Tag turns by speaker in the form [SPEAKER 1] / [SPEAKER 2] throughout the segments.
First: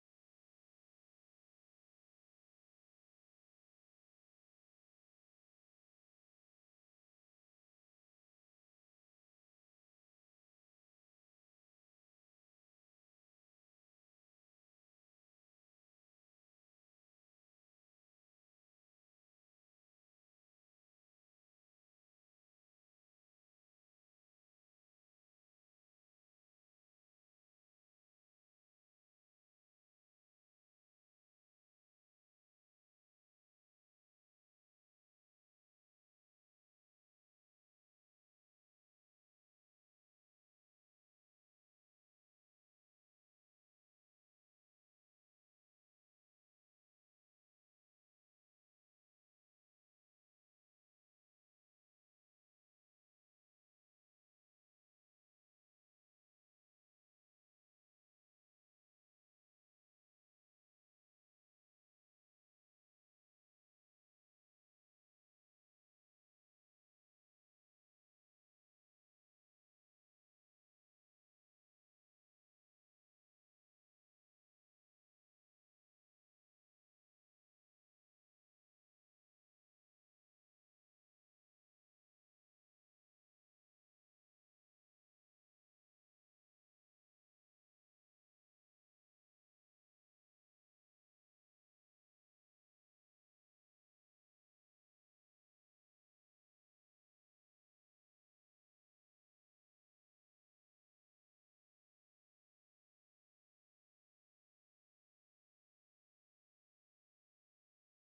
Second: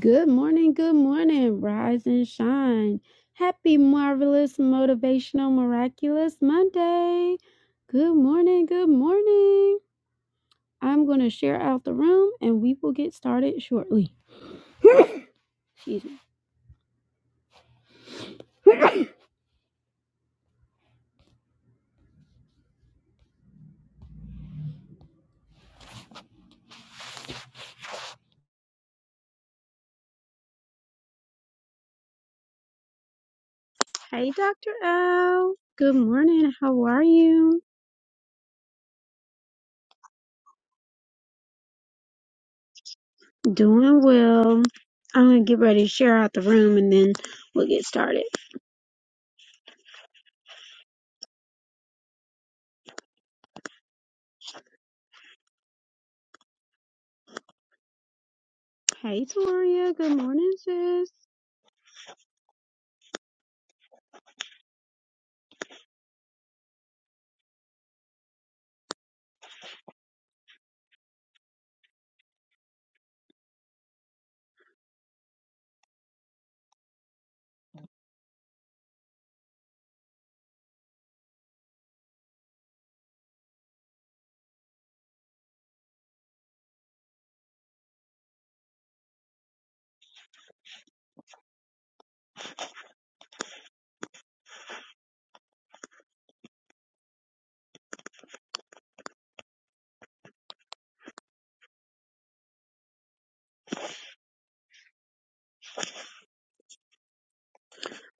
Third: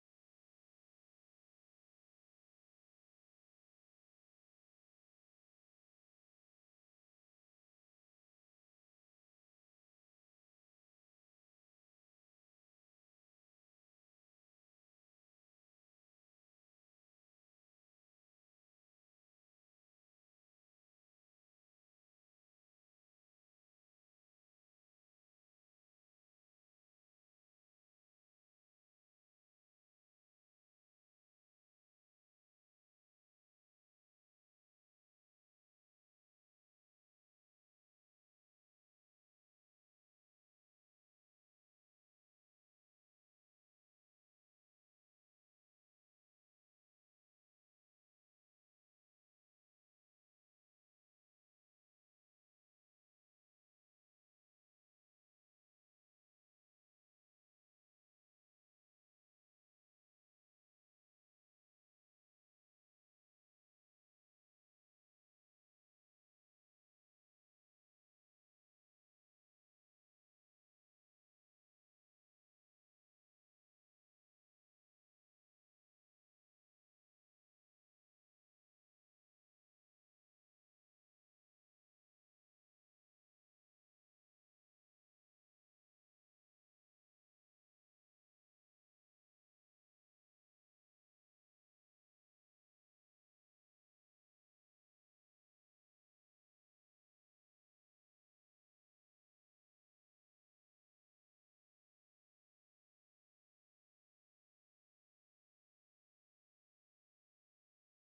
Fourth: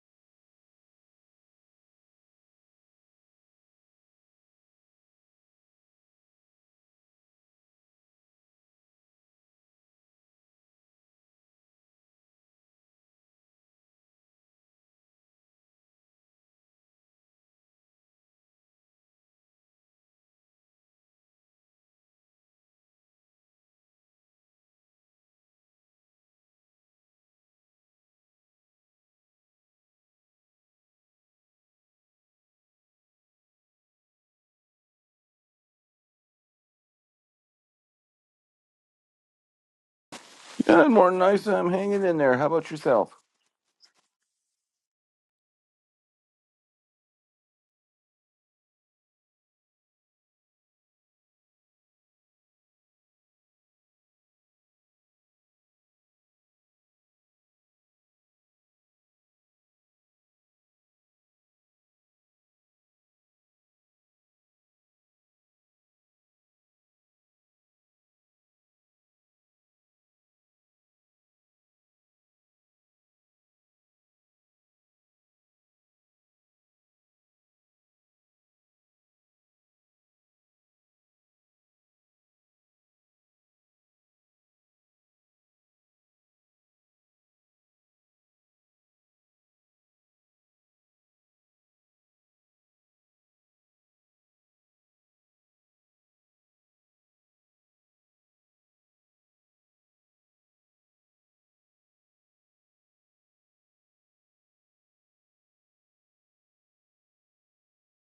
[SPEAKER 1] Good morning, good morning, rise and shine. Happy, marvelous, motivational, miraculous Monday. Good morning, good morning. I'm going to share out the room and we will get started shortly. Excuse me. Hey, Dr. L. Good morning. How are you?
[SPEAKER 2] Good morning, Nisa. I'm hanging in there. How about yourself?
[SPEAKER 1] Doing well. I'm going to get ready to share out the room and then we'll get started. Hey, Toria. Good morning, sis.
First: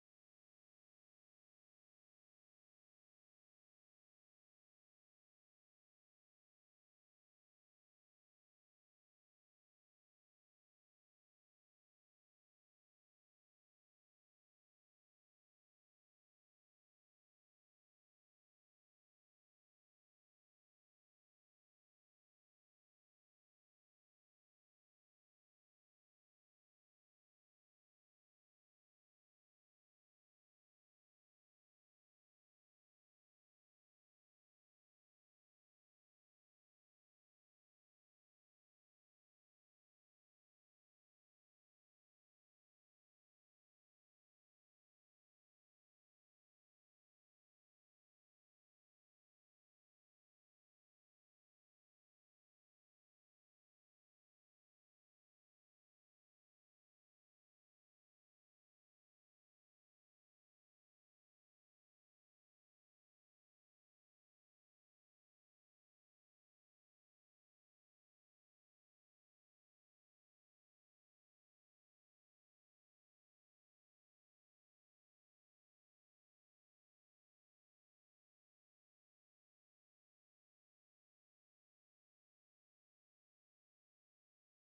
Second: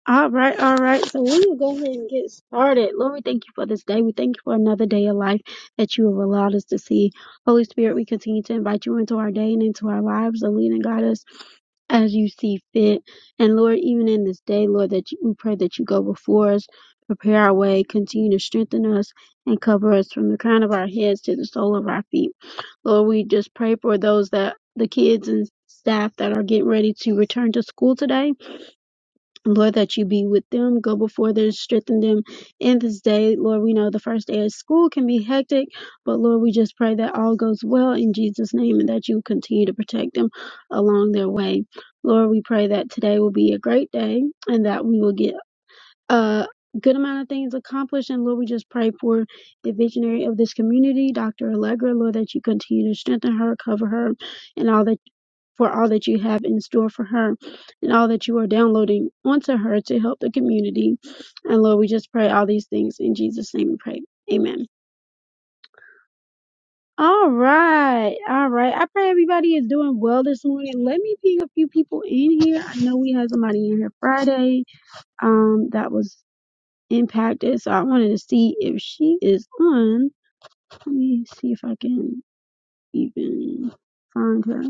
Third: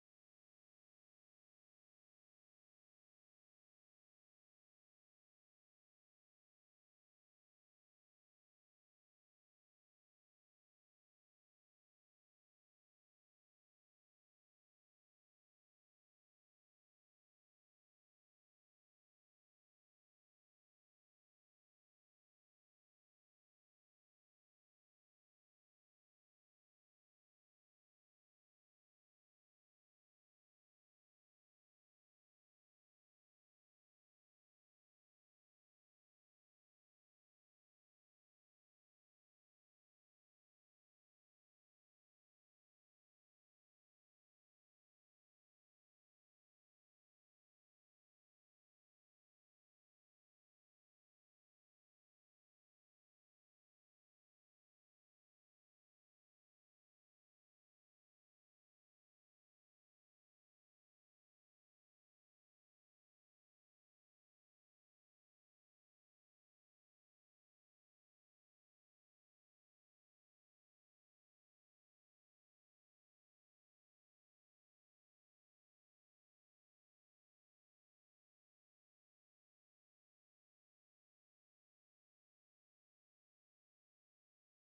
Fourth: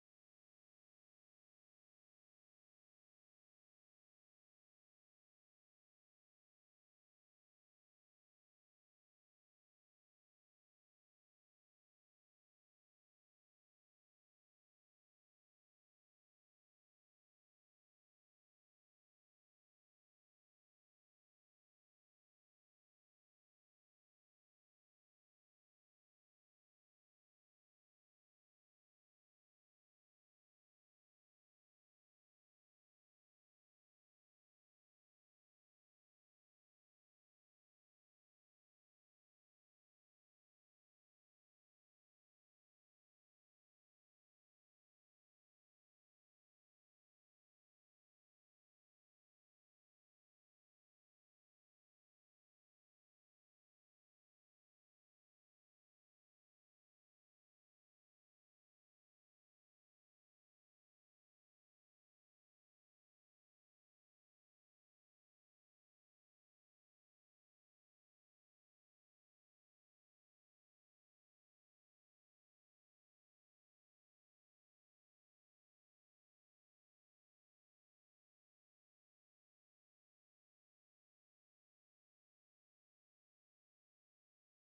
[SPEAKER 1] All right, all right. So we will go ahead and get started. Lord, we thank you for this day. We thank you for another day of life that you have allowed us to see. Holy Spirit, we continue to invite you into our day and into our lives and lead and guide us as you see fit. And Lord, even in this day, Lord, that you, we pray that you go before us, prepare our way, continue to strengthen us, and cover us from the crown of our heads to the sole of our feet. Lord, we just pray for those that the kids and staff that are getting ready to return to school today. Lord, that you be with them, go before them, strengthen them in this day. Lord, we know the first day of school can be hectic, but Lord, we just pray that all goes well in Jesus' name and that you continue to protect them along their way. Lord, we pray that today will be a great day and that we will get a good amount of things accomplished. And Lord, we just pray for the visionary of this community, Dr. Allegra, Lord, that you continue to strengthen her, cover her, and all that for all that you have in store for her and all that you are downloading onto her to help the community. And Lord, we just pray all these things in Jesus' name we pray. Amen. All right. All right. I pray everybody is doing well this morning. Let me ping a few people in here. I know we had somebody in here Friday um that was impacted. So I wanted to see if she is on. Let me see if I can even find her.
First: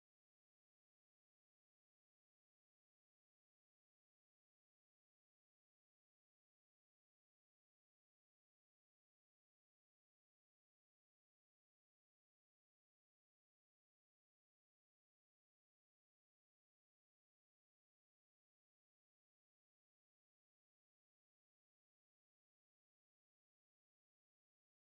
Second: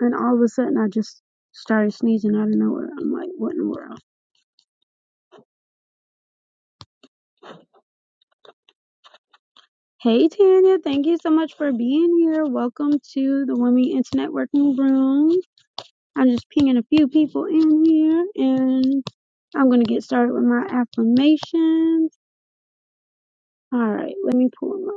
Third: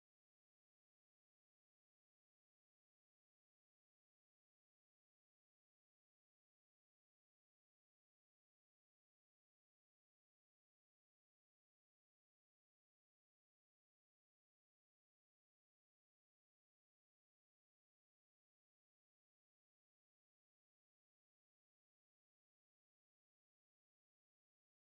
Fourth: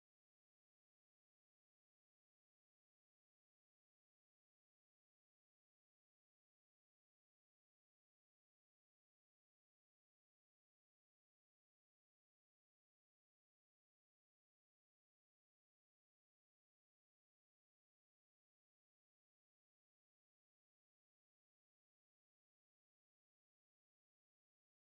[SPEAKER 1] And all of a sudden I just started sneezing out of nowhere. I'm like, what in the world? Hey Tanya, thank you so much for being here. Welcome to the Women Internet Working Room. I'm just pinging a few people in here and I'm going to get started with my affirmations. All right, let me pull them up.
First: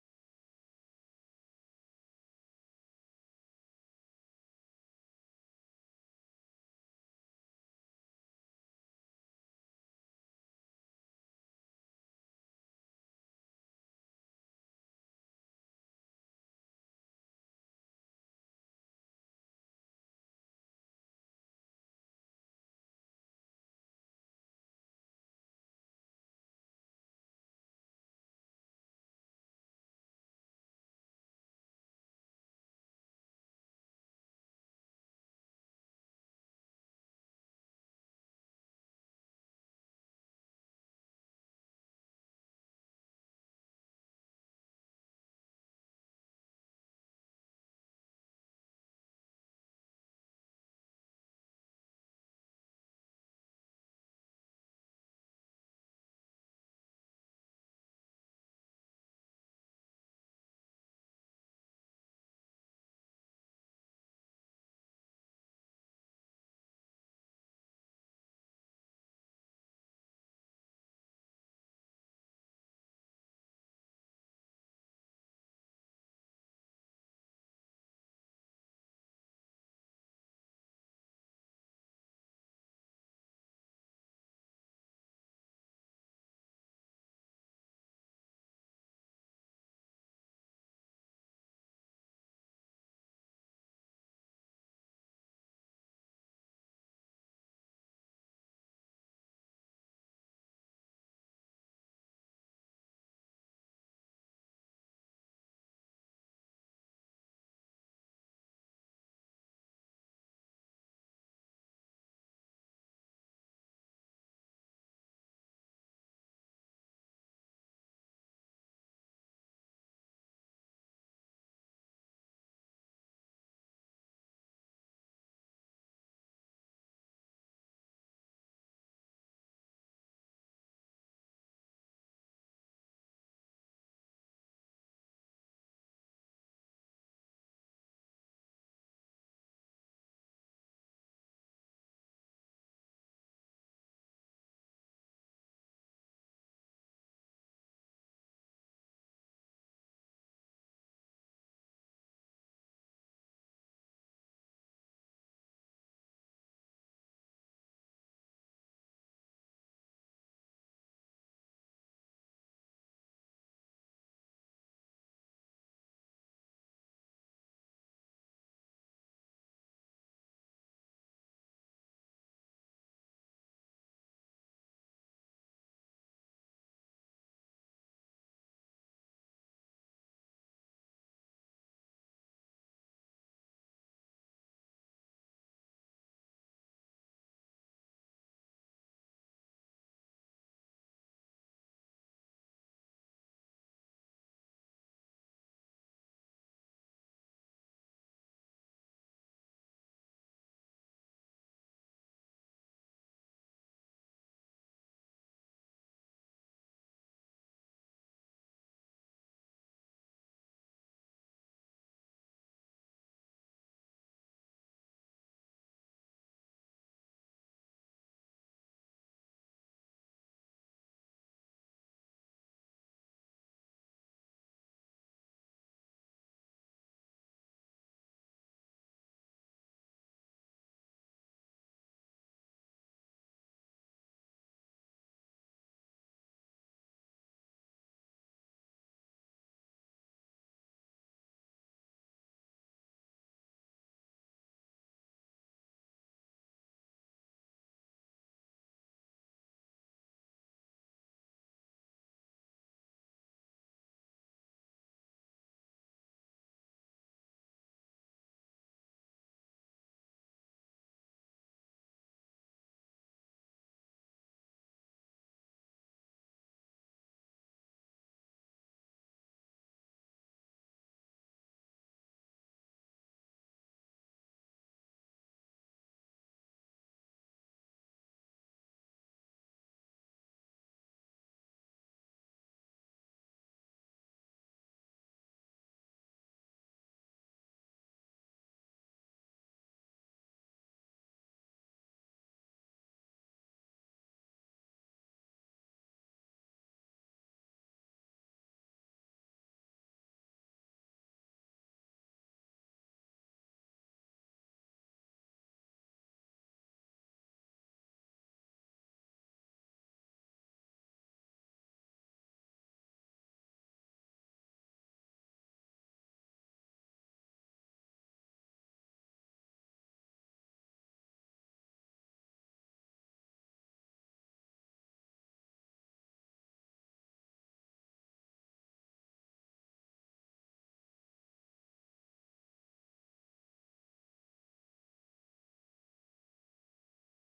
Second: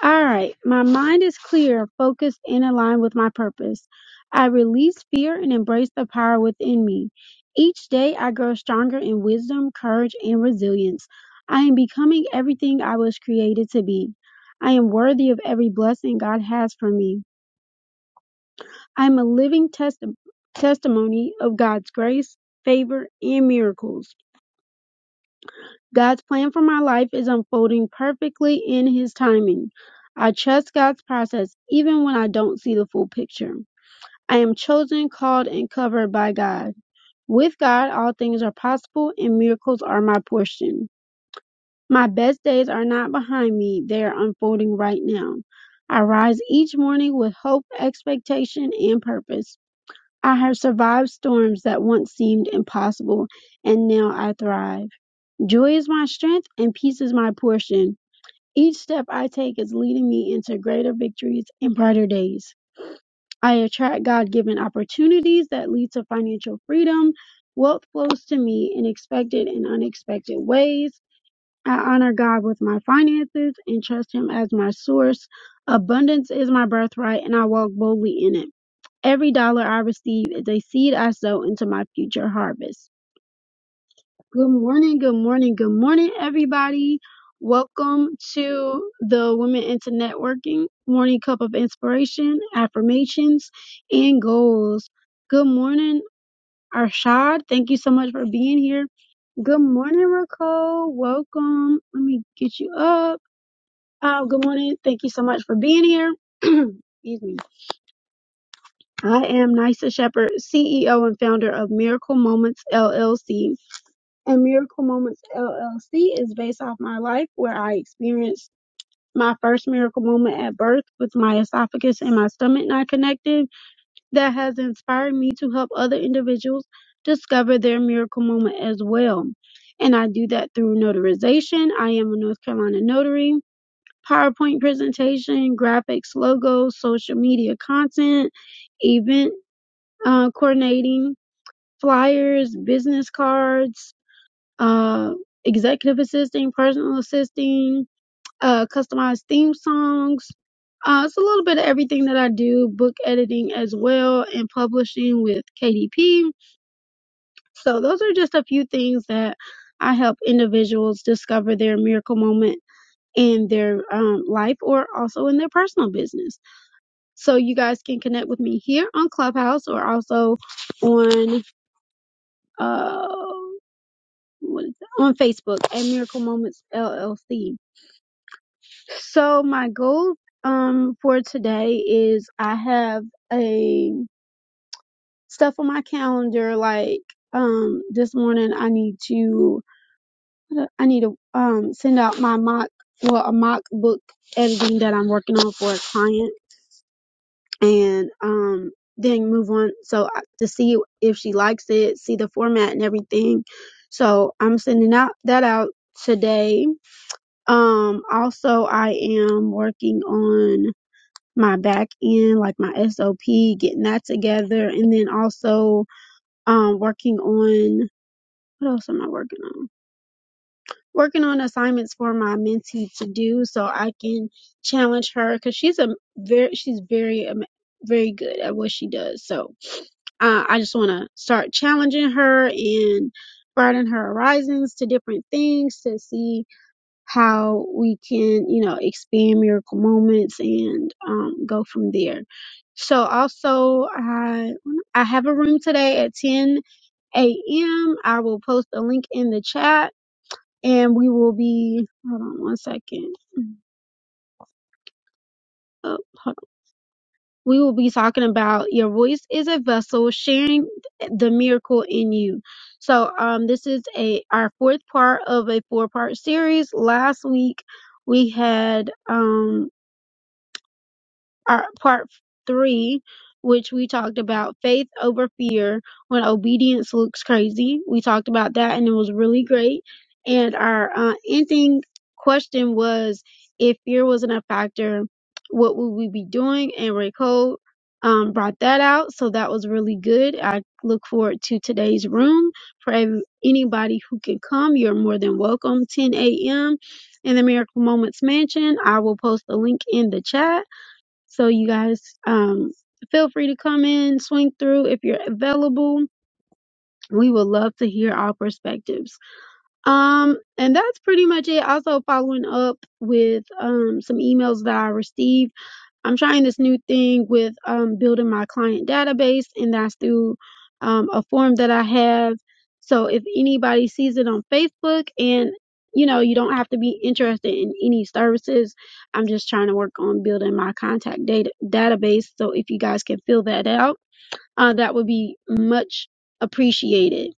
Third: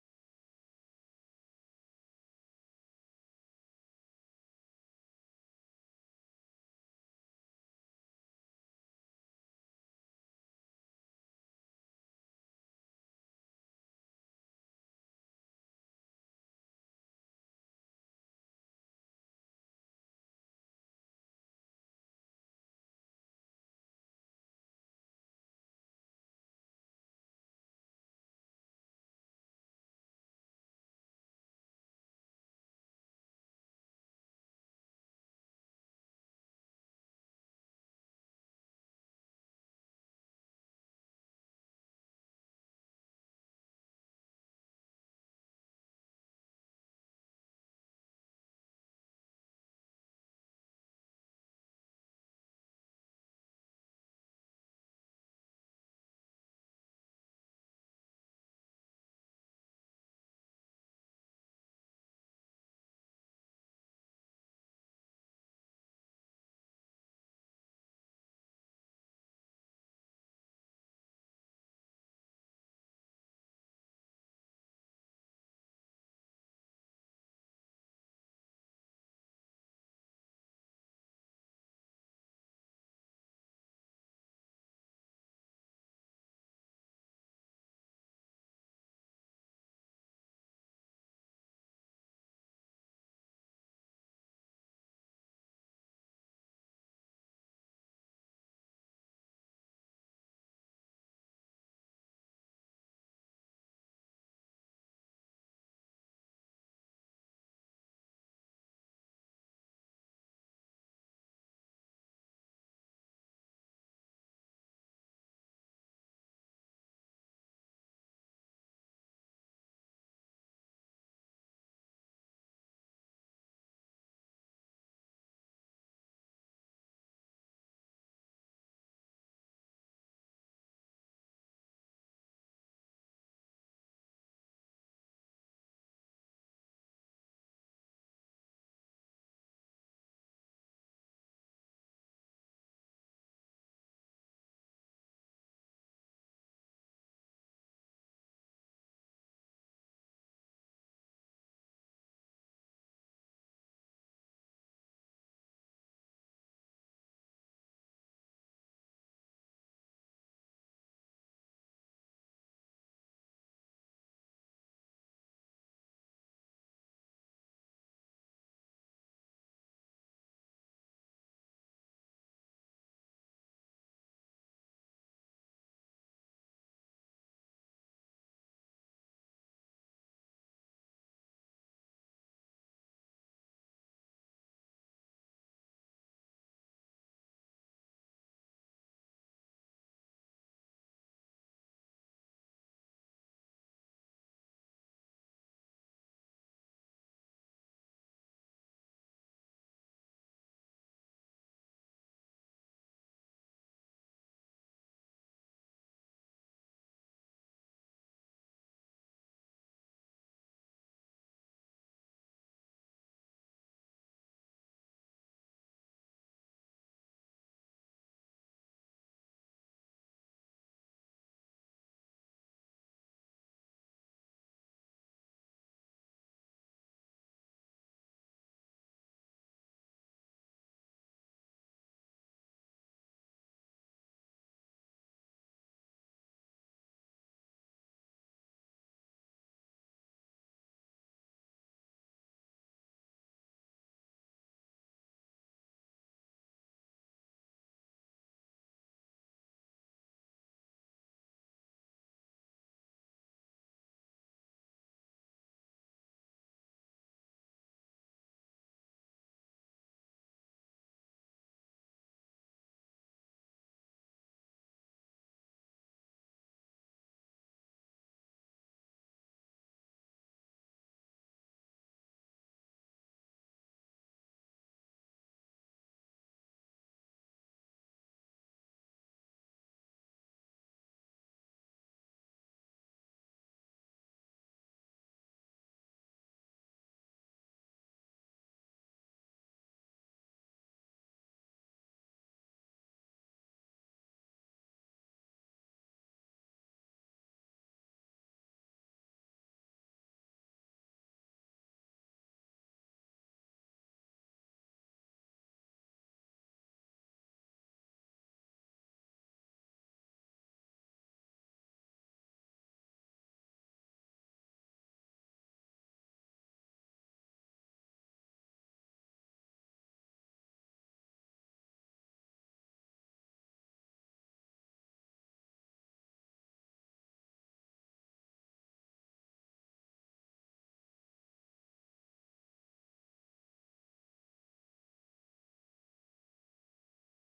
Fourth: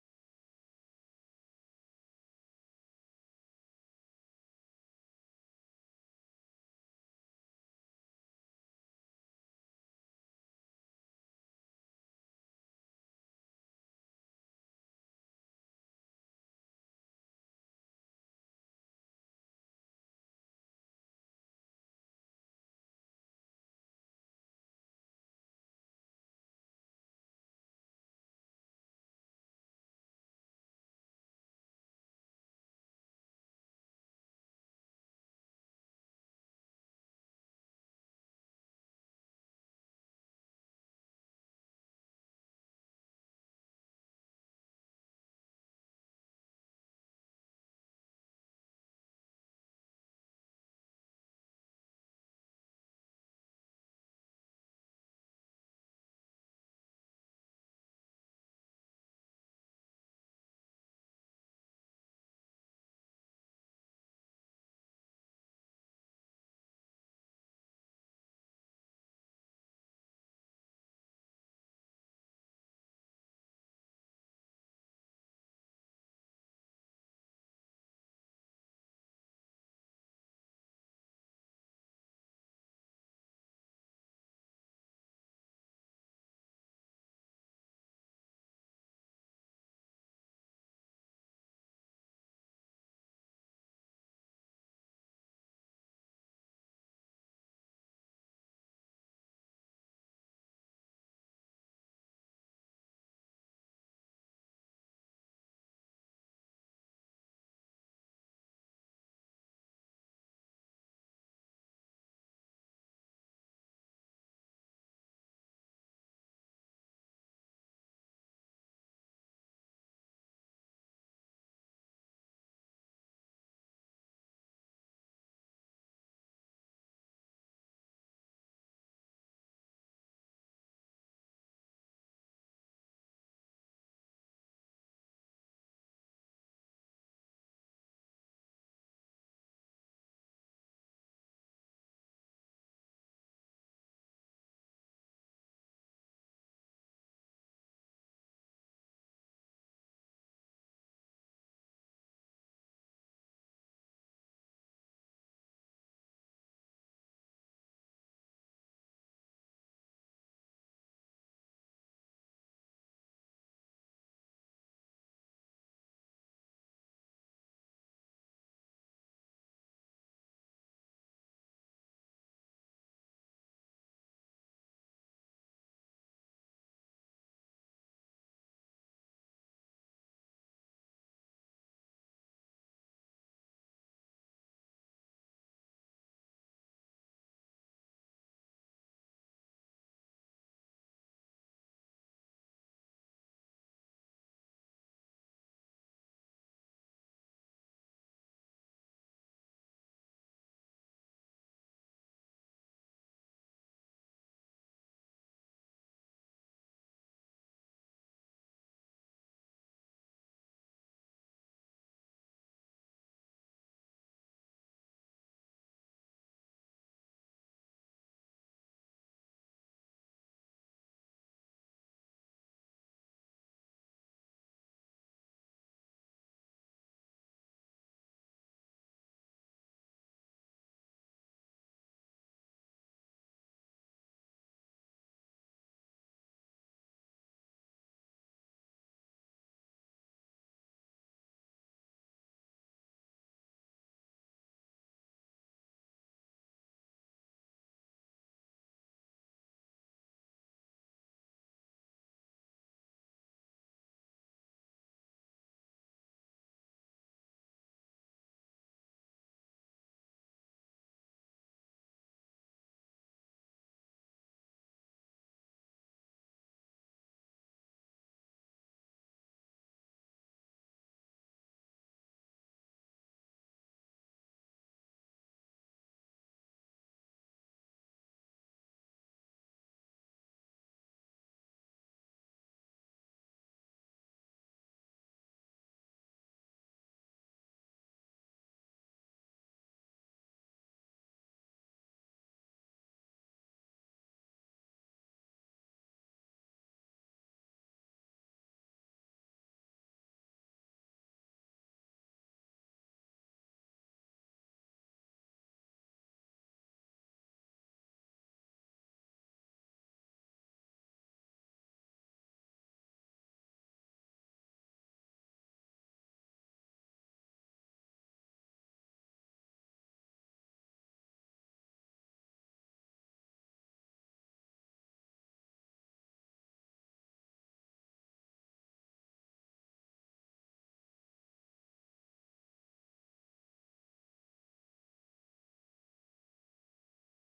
[SPEAKER 1] All right, my mind is clear, focused, and aligned with my purpose. I release fear and embrace the power within me. Each day, I grow stronger in wisdom, courage, and resilience. I am becoming everything I was created to be. I am worthy of every blessing God has for me. I am a living testi- testimony of God's grace, favor, and miracles. God's plan for my life is unfolding perfectly in His timing. I trust God's process even when I don't see the full picture. I am chosen, called, and covered by God. With God, all things are possible and miracles are my portion. My best days are not behind me, they are unfolding right now. I rise each morning with hope, expectation, and purpose. I have survived storms that once seemed impossible, and now I thrive. Joy is my strength and peace is my portion. Each step I take is leading me into greater victories and brighter days. I attract God given opportunities that lead to financial freedom. Wealth flows to me in expected and unexpected ways. I honor God with my finances and trust Him as my source. Abundance is my birthright and I walk boldly in it. Every dollar I receive is a seed I sow into my future harvest. Good morning, good morning, good morning, everybody. Welcome to the Women into Networking Morning Cup of Inspiration, Affirmations, and Goals. Good morning, Arshad. Thank you so much for being here. Good morning, Raquel. Welcome. Let me get you up. Uh, good morning. Thank you so much for being here. Excuse me. I am Nisa Shepherd, CEO and founder of Miracle Moments LLC. and Miracle Moments LLC is based off my life where I experienced my first miracle moment at birth with my esophagus and my stomach not connected that has inspired me to help other individuals discover their miracle moment as well. And I do that through notarization. I am a North Carolina notary, PowerPoint presentation, graphics, logos, social media content, event uh, coordinating, flyers, business cards, uh, executive assisting, personal assisting, uh, customized theme songs. Uh, it's a little bit of everything that I do, book editing as well, and publishing with KDP. So those are just a few things that I help individuals discover their miracle moment in their um, life or also in their personal business. So you guys can connect with me here on Clubhouse or also on uh, what is that? on Facebook at Miracle Moments LLC. So my goal um for today is I have a stuff on my calendar like um this morning I need to uh, I need to um send out my mock well a mock book editing that I'm working on for a client and um then move on so I- to see if she likes it, see the format and everything. So I'm sending out that out today. Um also I am working on my back end, like my SOP, getting that together, and then also um, working on what else am I working on? Working on assignments for my mentee to do, so I can challenge her because she's a very she's very am- very good at what she does. So uh, I just want to start challenging her and broaden her horizons to different things to see how we can, you know, expand miracle moments and um, go from there. So also, I I have a room today at 10 a.m. I will post a link in the chat, and we will be. Hold on one second. Oh, hold on. We will be talking about your voice is a vessel, sharing the miracle in you. So, um, this is a our fourth part of a four part series. Last week we had um our part three, which we talked about faith over fear when obedience looks crazy. We talked about that and it was really great. And our uh, ending question was if fear wasn't a factor, what would we be doing? And Raycole um, brought that out. So that was really good. I look forward to today's room. For ev- anybody who can come, you're more than welcome. 10 a.m. in the Miracle Moments Mansion. I will post the link in the chat so you guys um, feel free to come in, swing through if you're available. We would love to hear our perspectives. Um, and that's pretty much it. Also following up with um, some emails that I received I'm trying this new thing with um, building my client database, and that's through um, a form that I have. So if anybody sees it on Facebook, and you know, you don't have to be interested in any services. I'm just trying to work on building my contact data database. So if you guys can fill that out uh, that would be much appreciated.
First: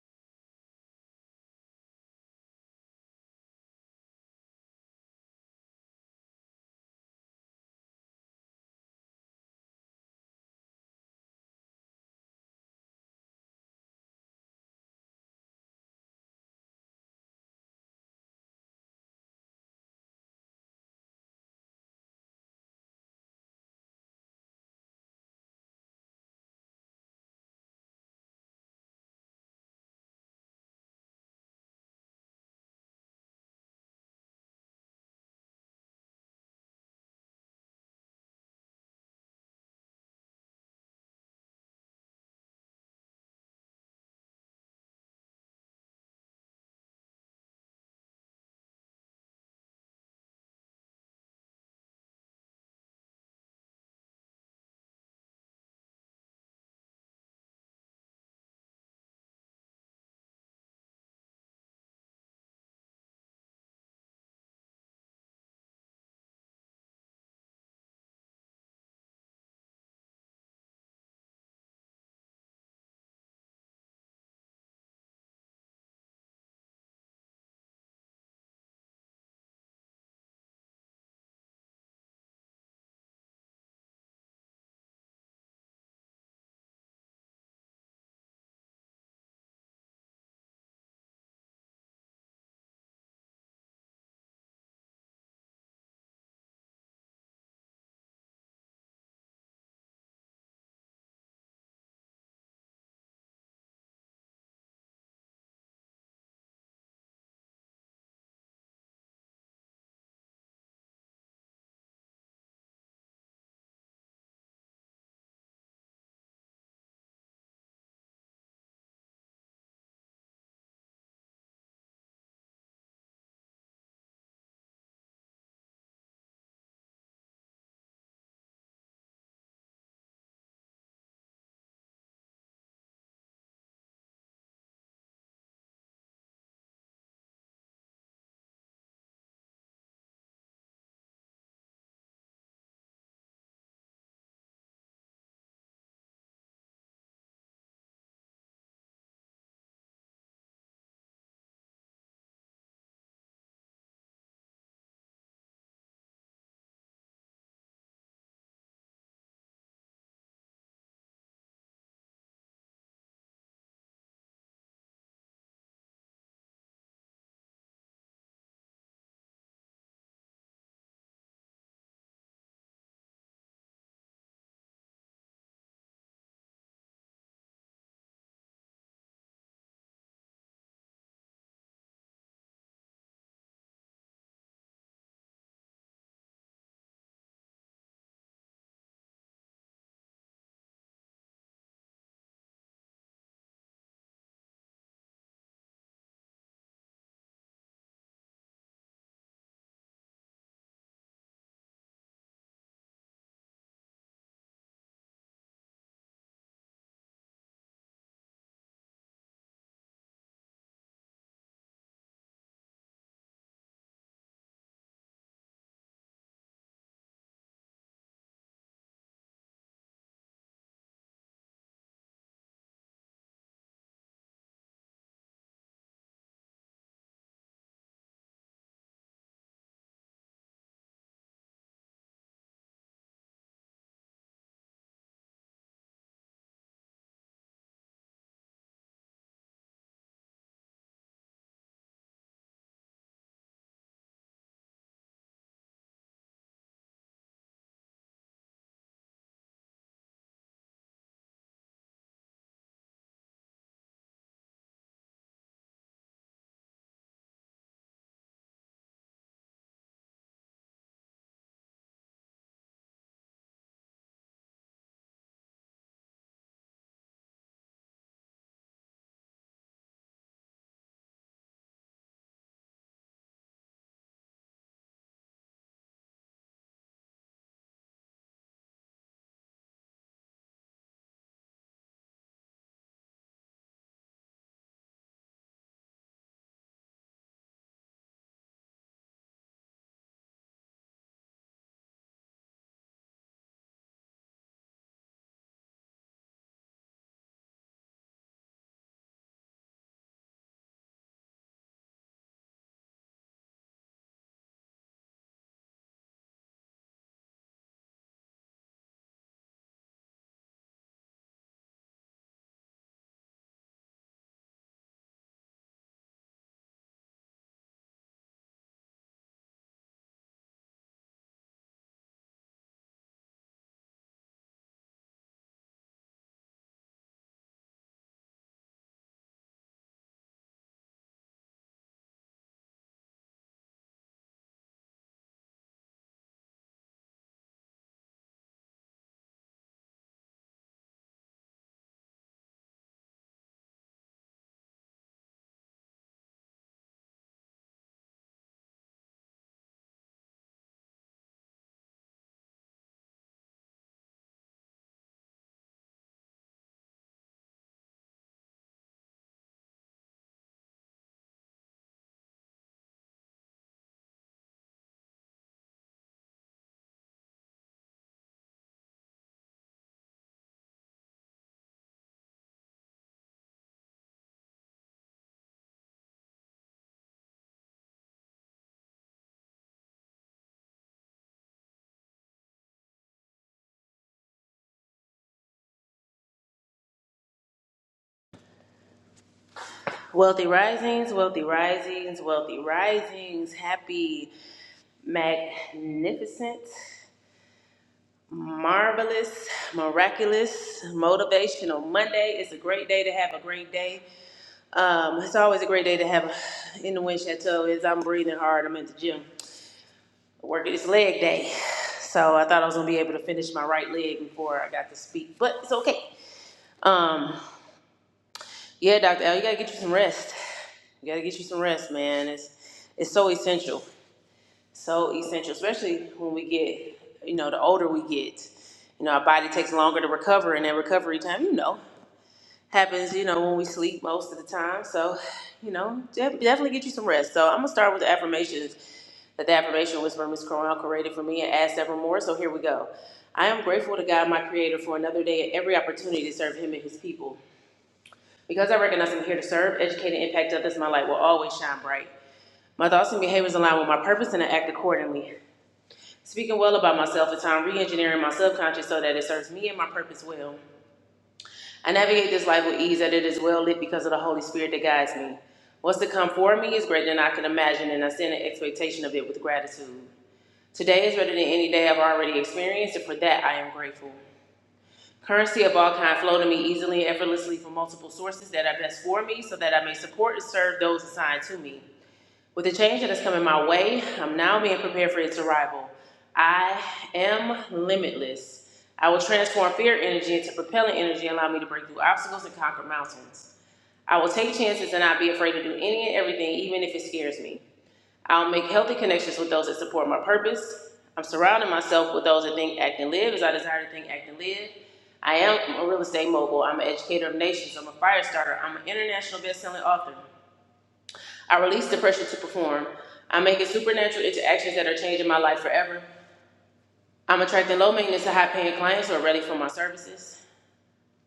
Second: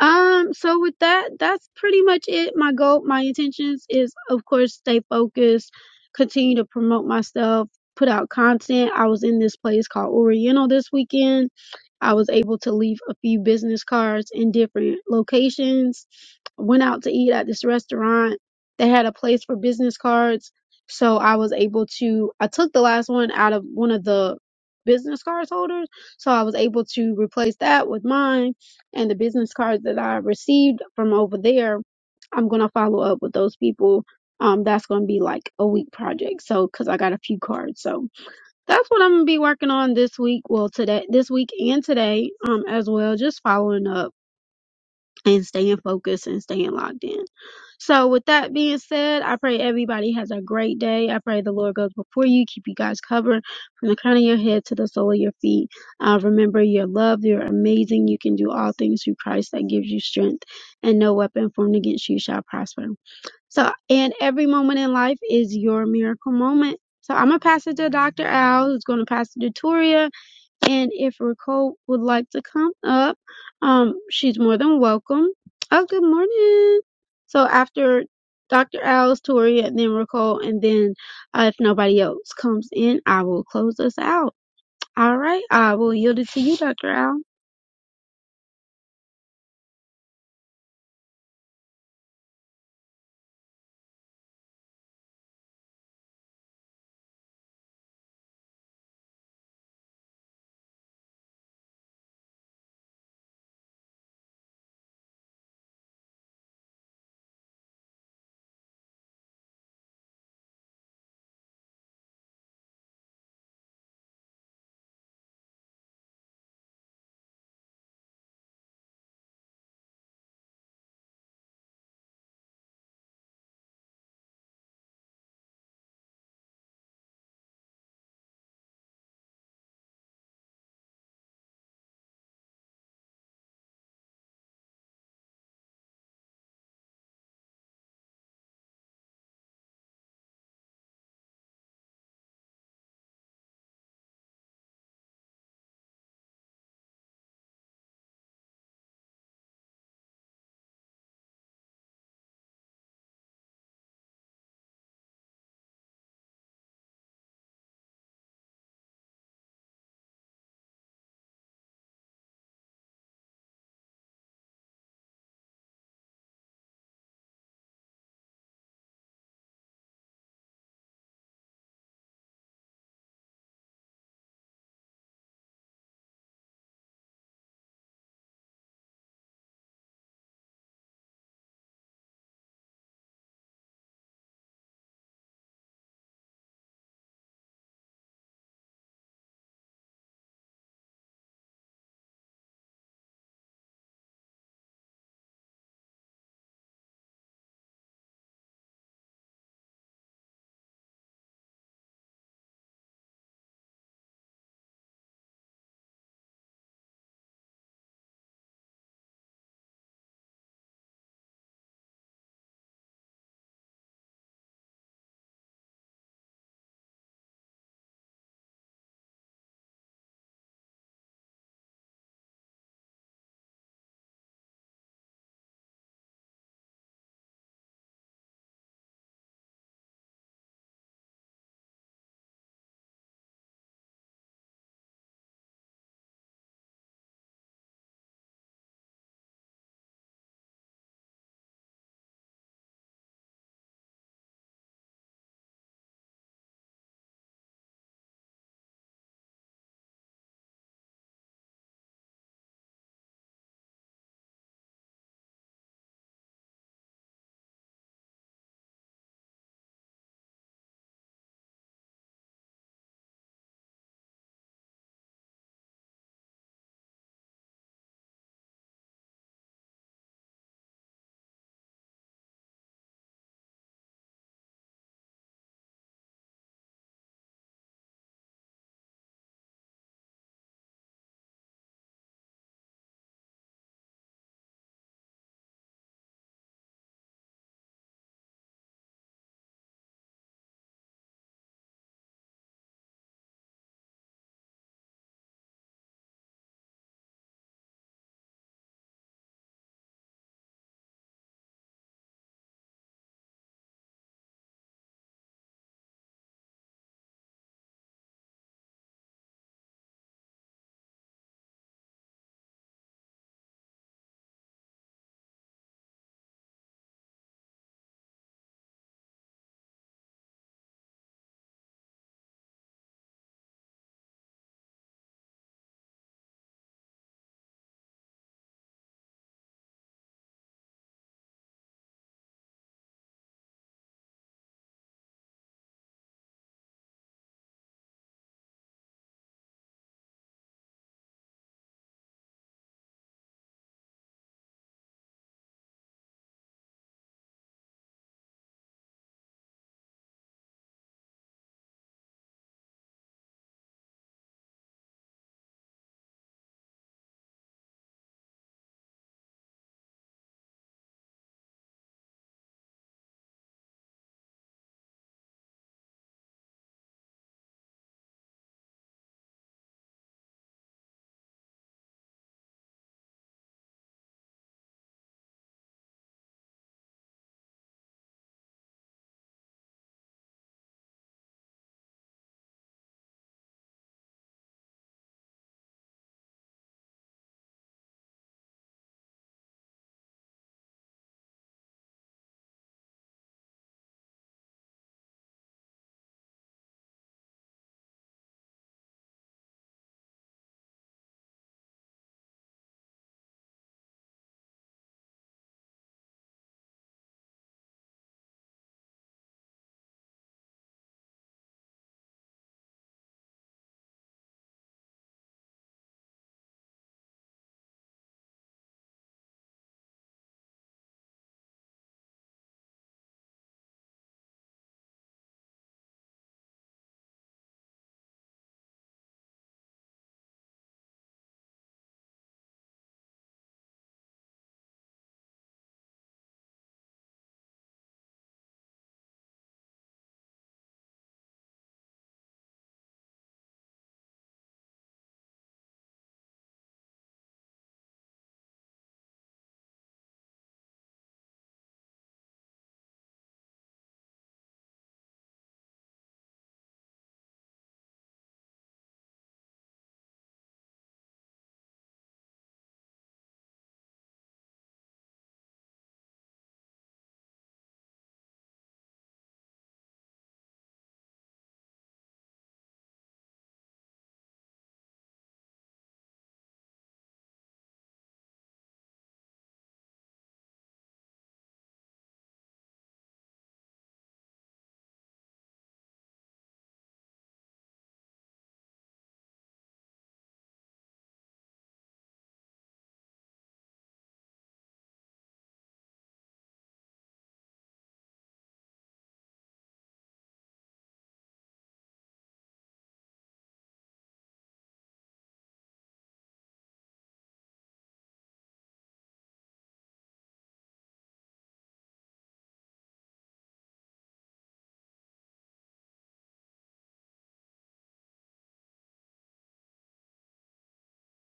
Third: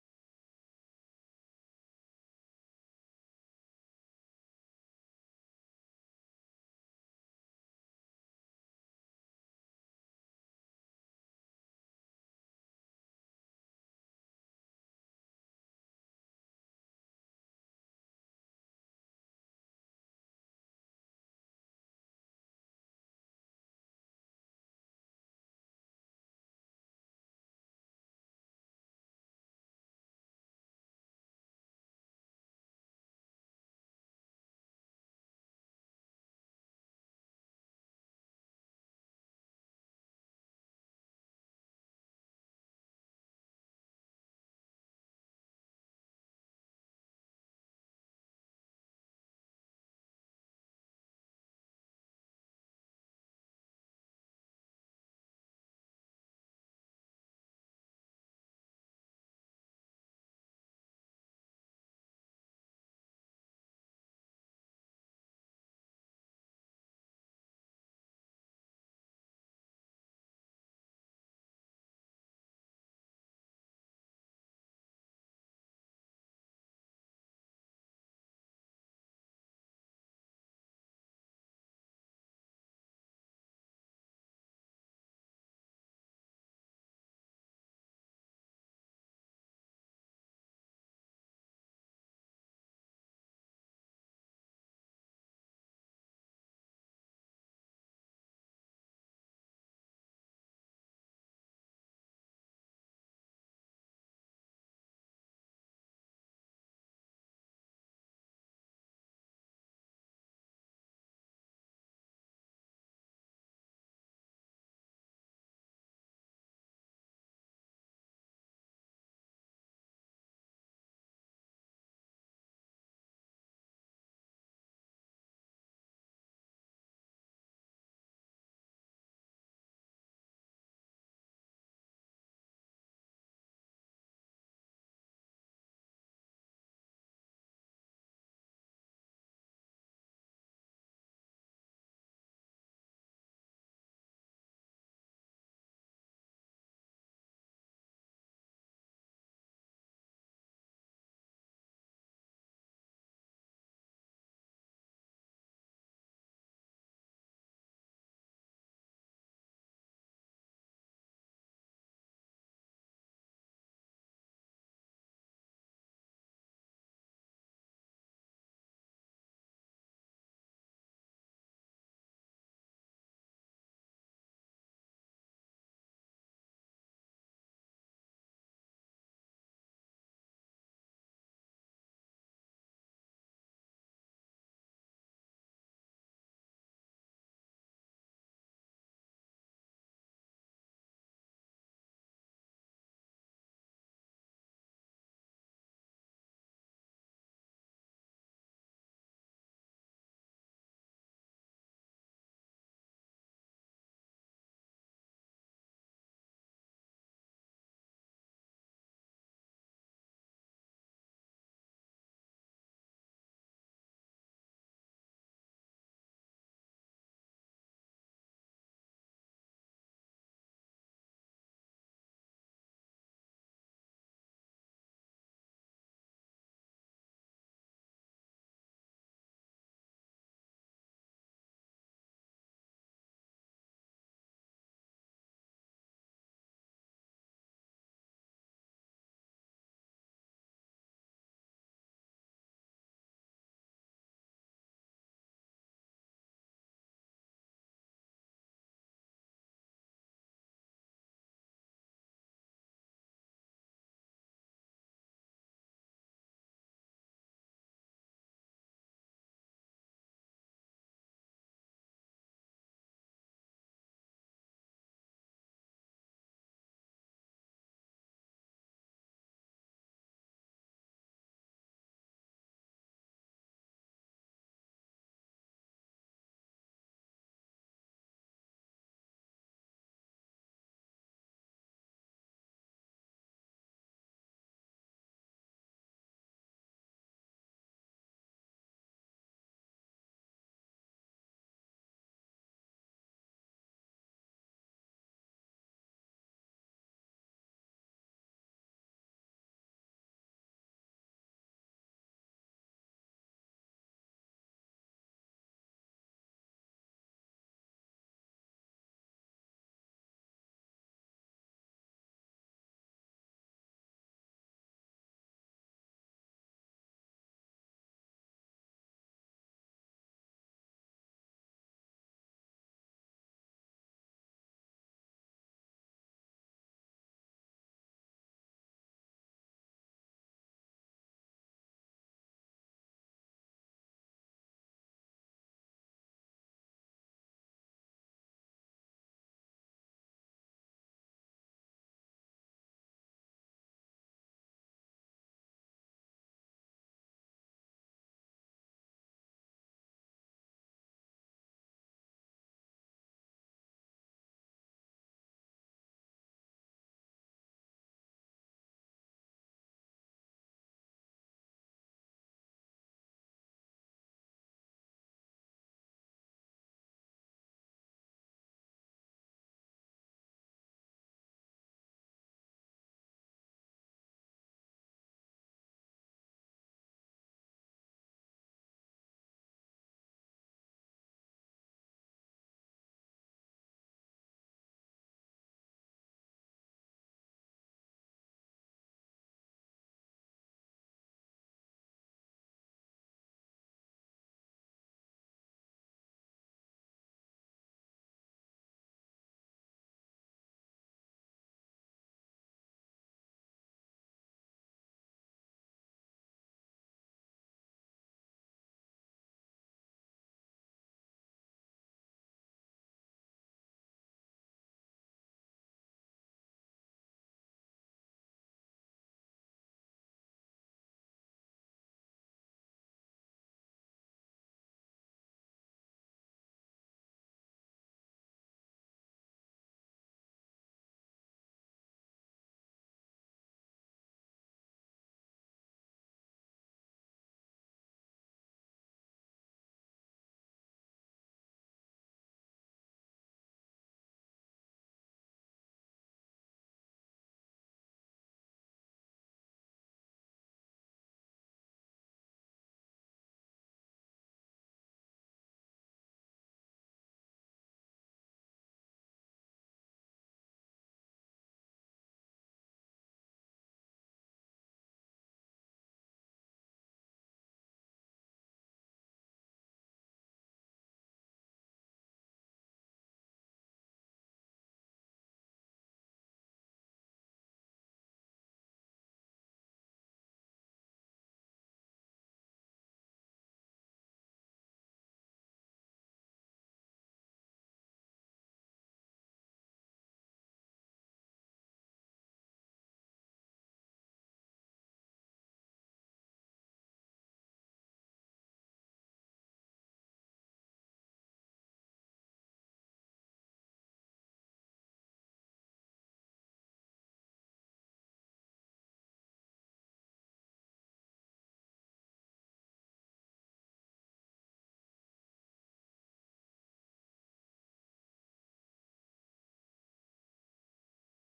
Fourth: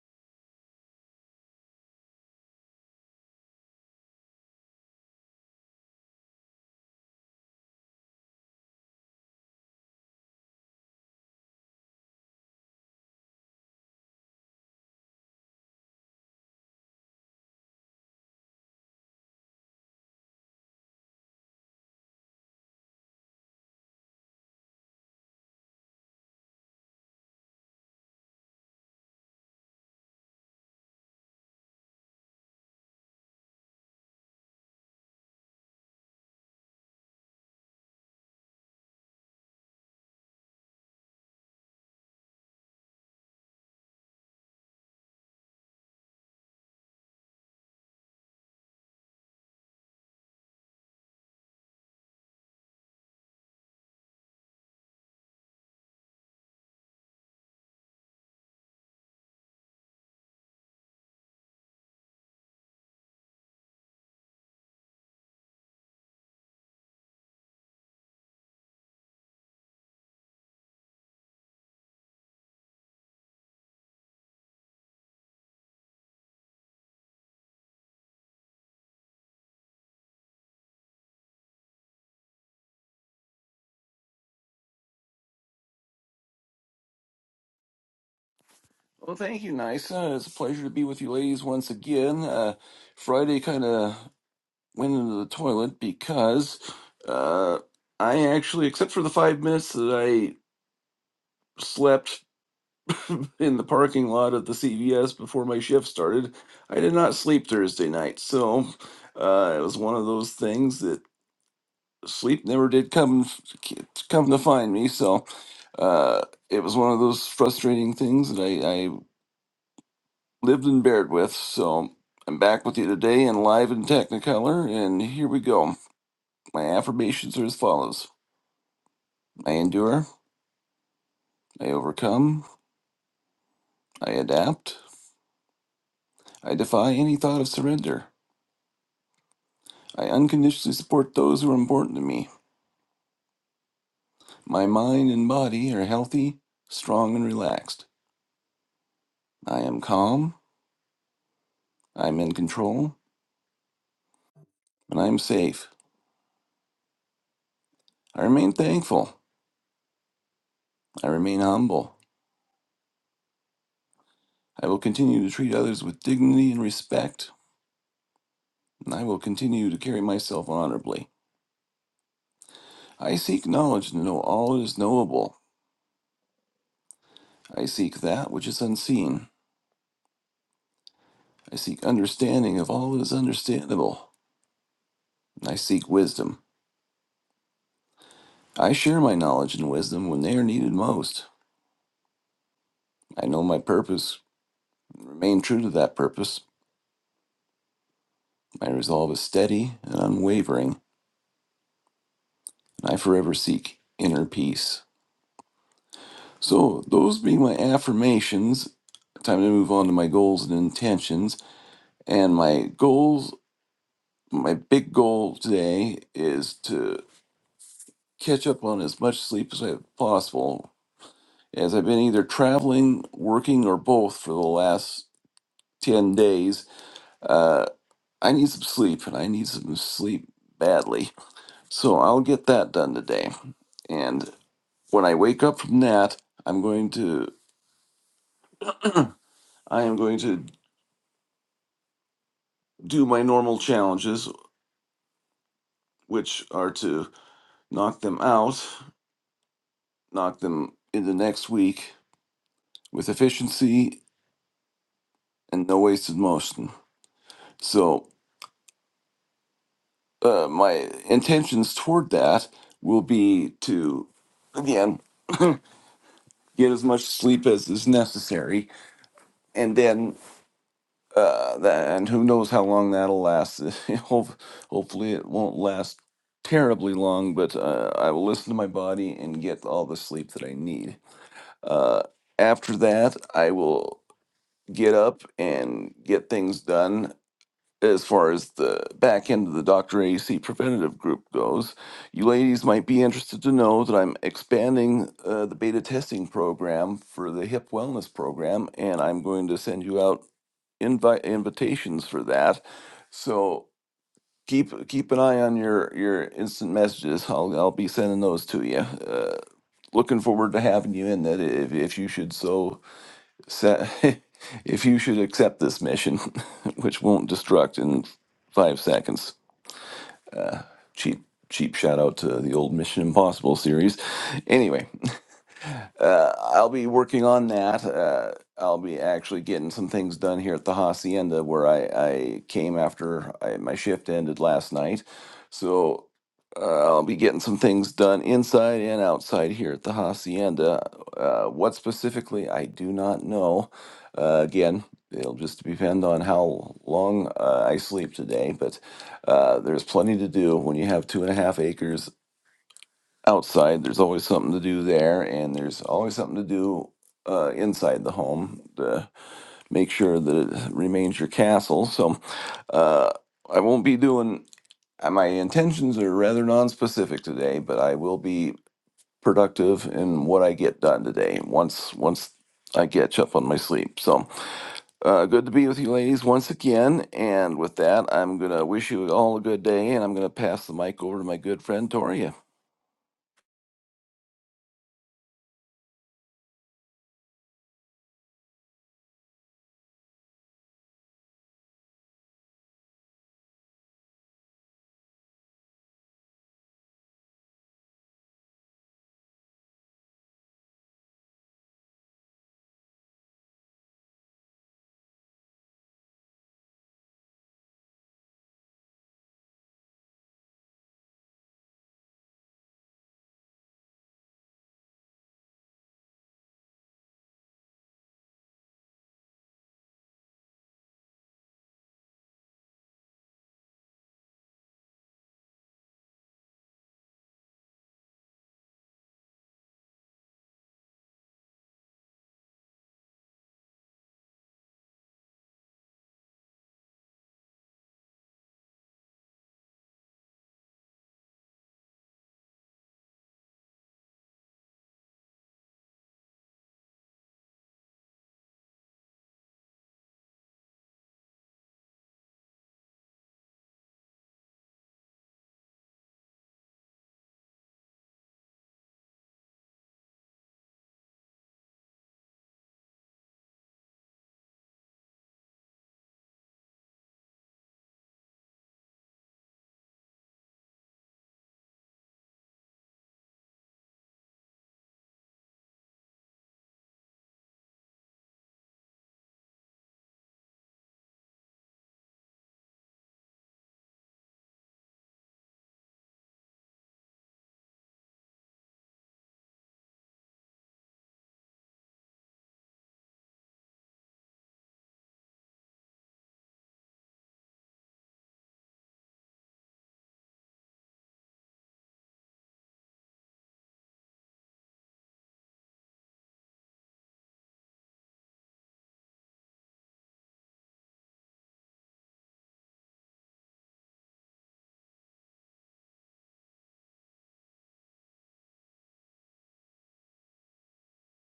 [SPEAKER 1] Um, so with that, that's pretty much it. My goal, my intentions is of course stay focused, continue to promote myself, put out content. I was in this place called Oriental this weekend I was able to leave a few business cards in different locations. Went out to eat at this restaurant. They had a place for business cards. So I was able to, I took the last one out of one of the business cards holders. So I was able to replace that with mine and the business cards that I received from over there. I'm going to follow up with those people. Um, that's going to be like a week project. So, cause I got a few cards. So, that's what I'm gonna be working on this week. Well, today, this week and today, um, as well, just following up and staying focused and staying locked in. So, with that being said, I pray everybody has a great day. I pray the Lord goes before you, keep you guys covered from the crown of your head to the sole of your feet. Uh, remember, you're loved, you're amazing, you can do all things through Christ that gives you strength, and no weapon formed against you shall prosper. So, and every moment in life is your miracle moment. So, I'm going to pass it to Dr. Al, who's going to pass it to Toria. And if Nicole would like to come up, um, she's more than welcome. Oh, good morning. So, after Dr. Al's Toria, and then Nicole, and then uh, if nobody else comes in, I will close us out. All right. I will yield it to you, Dr. Al.
[SPEAKER 2] Well, thank you, Nisa. It's a pleasure to be with you ladies once again. Uh, Friday kind of went into the toilet because uh, I actually, except for the five minutes that I slept in the parking lot of the CVS before my shift started, I did not sleep Thursday night. So uh, it was one of those things sleep never did come come to find me. So uh, it was one of those frustrating things that I, I lived and bared with. So I'm back with you today and live in Technicolor. And here we go. My affirmations are as follows I endure, I overcome, I adapt, I defy any thought of surrender. I unconditionally support those who are important to me. My mind and body are healthy, strong, and relaxed. I am calm, I'm in control, and I'm safe. I remain thankful. I remain humble. I will continue to treat others with dignity and respect, and I will continue to carry myself honorably. I seek knowledge to know all that is knowable. I seek that which is unseen. I seek understanding of all that is understandable. and I seek wisdom. I share my knowledge and wisdom when they are needed most. I know my purpose and remain true to that purpose. My resolve is steady and unwavering, and I forever seek inner peace. So, those being my affirmations, time to move on to my goals and intentions. And my goals, my big goal today is to catch up on as much sleep as I possible. As I've been either traveling, working, or both for the last 10 days, uh, I need some sleep and I need some sleep badly. So, I'll get that done today. And when I wake up from that, I'm going to. I am going to do my normal challenges which are to knock them out, knock them in the next week with efficiency and no wasted motion. So, uh, my intentions toward that will be to, again, get as much sleep as is necessary, and then, uh, that, and who knows how long that'll last. Ho- Hopefully, it won't last terribly long, but uh, I will listen to my body and get all the sleep that I need. Uh, after that, I will. get up and get things done as far as the back end of the Dr. AC preventative group goes. You ladies might be interested to know that I'm expanding uh, the beta testing program for the hip wellness program, and I'm going to send you out invite invitations for that. So keep keep an eye on your your instant messages. I'll I'll be sending those to you. Uh, looking forward to having you in that if if you should so sa- if you should accept this mission, which won't destruct in five seconds. Cheap, cheap shout out to the old Mission Impossible series. Anyway, uh, I'll be working on that. Uh, I'll be actually getting some things done here at the hacienda where I, I came after I, my shift ended last night. So uh, I'll be getting some things done inside and outside here at the hacienda. Uh, what specifically, I do not know. Uh, again, it'll just depend on how long uh, I sleep today, but uh, there's plenty to do when you have two and a half acres outside there's always something to do there and there's always something to do uh, inside the home to make sure that it remains your castle so uh, i won't be doing uh, my intentions are rather non-specific today but i will be productive in what i get done today once once i catch up on my sleep so uh, good to be with you ladies once again and with that i'm gonna wish you all a good day and i'm gonna pass the mic over to my good friend tori
[SPEAKER 3] Wealthy risings, wealthy risings, wealthy risings. Happy, magnificent, marvelous, miraculous, motivational Monday. It's a great day to have a great day. Um, it's always a great day to have a, in the wind chateau. Is I'm breathing hard. I'm at the gym working. It's leg day, so I thought I was gonna be able to finish my right leg before I got to speak, but it's okay. Um, yeah, Doctor L, you gotta get you some rest. You gotta get you some rest, man. It's it's so essential. so essential, especially when we get, you know, the older we get. You know, our body takes longer to recover, and that recovery time, you know, happens, you know, when we sleep most of the time. So, you know, def- definitely get you some rest. So, I'm going to start with the affirmations that the affirmation whisper Miss Cornell created for me and add several more. So, here we go. I am grateful to God, my creator, for another day and every opportunity to serve him and his people. Because I recognize I'm here to serve, educate, and impact others, my light will always shine bright. My thoughts and behaviors align with my purpose and I act accordingly. Speaking well about myself at time re-engineering my subconscious so that it serves me and my purpose well. I navigate this life with ease that it is well lit because of the Holy Spirit that guides me. What's to come for me is greater than I can imagine, and I stand in expectation of it with gratitude. Today is better than any day I've already experienced, and for that I am grateful. Currency of all kind flow to me easily and effortlessly from multiple sources that are best for me so that I may support and serve those assigned to me. With the change that is coming my way, I'm now being prepared for its arrival. I am limitless. I will transform fear energy into propelling energy, and allow me to break through obstacles and conquer mountains. I will take chances and not be afraid to do any and everything, even if it scares me. I'll make healthy connections with those that support my purpose. I'm surrounding myself with those that think, act, and live as I desire to think, act, and live. I am a real estate mogul. I'm an educator of nations. I'm a fire starter. I'm an international best-selling author. I release the pressure to perform. I'm making supernatural interactions that are changing my life forever. I'm attracting low maintenance to high paying clients who are ready for my services.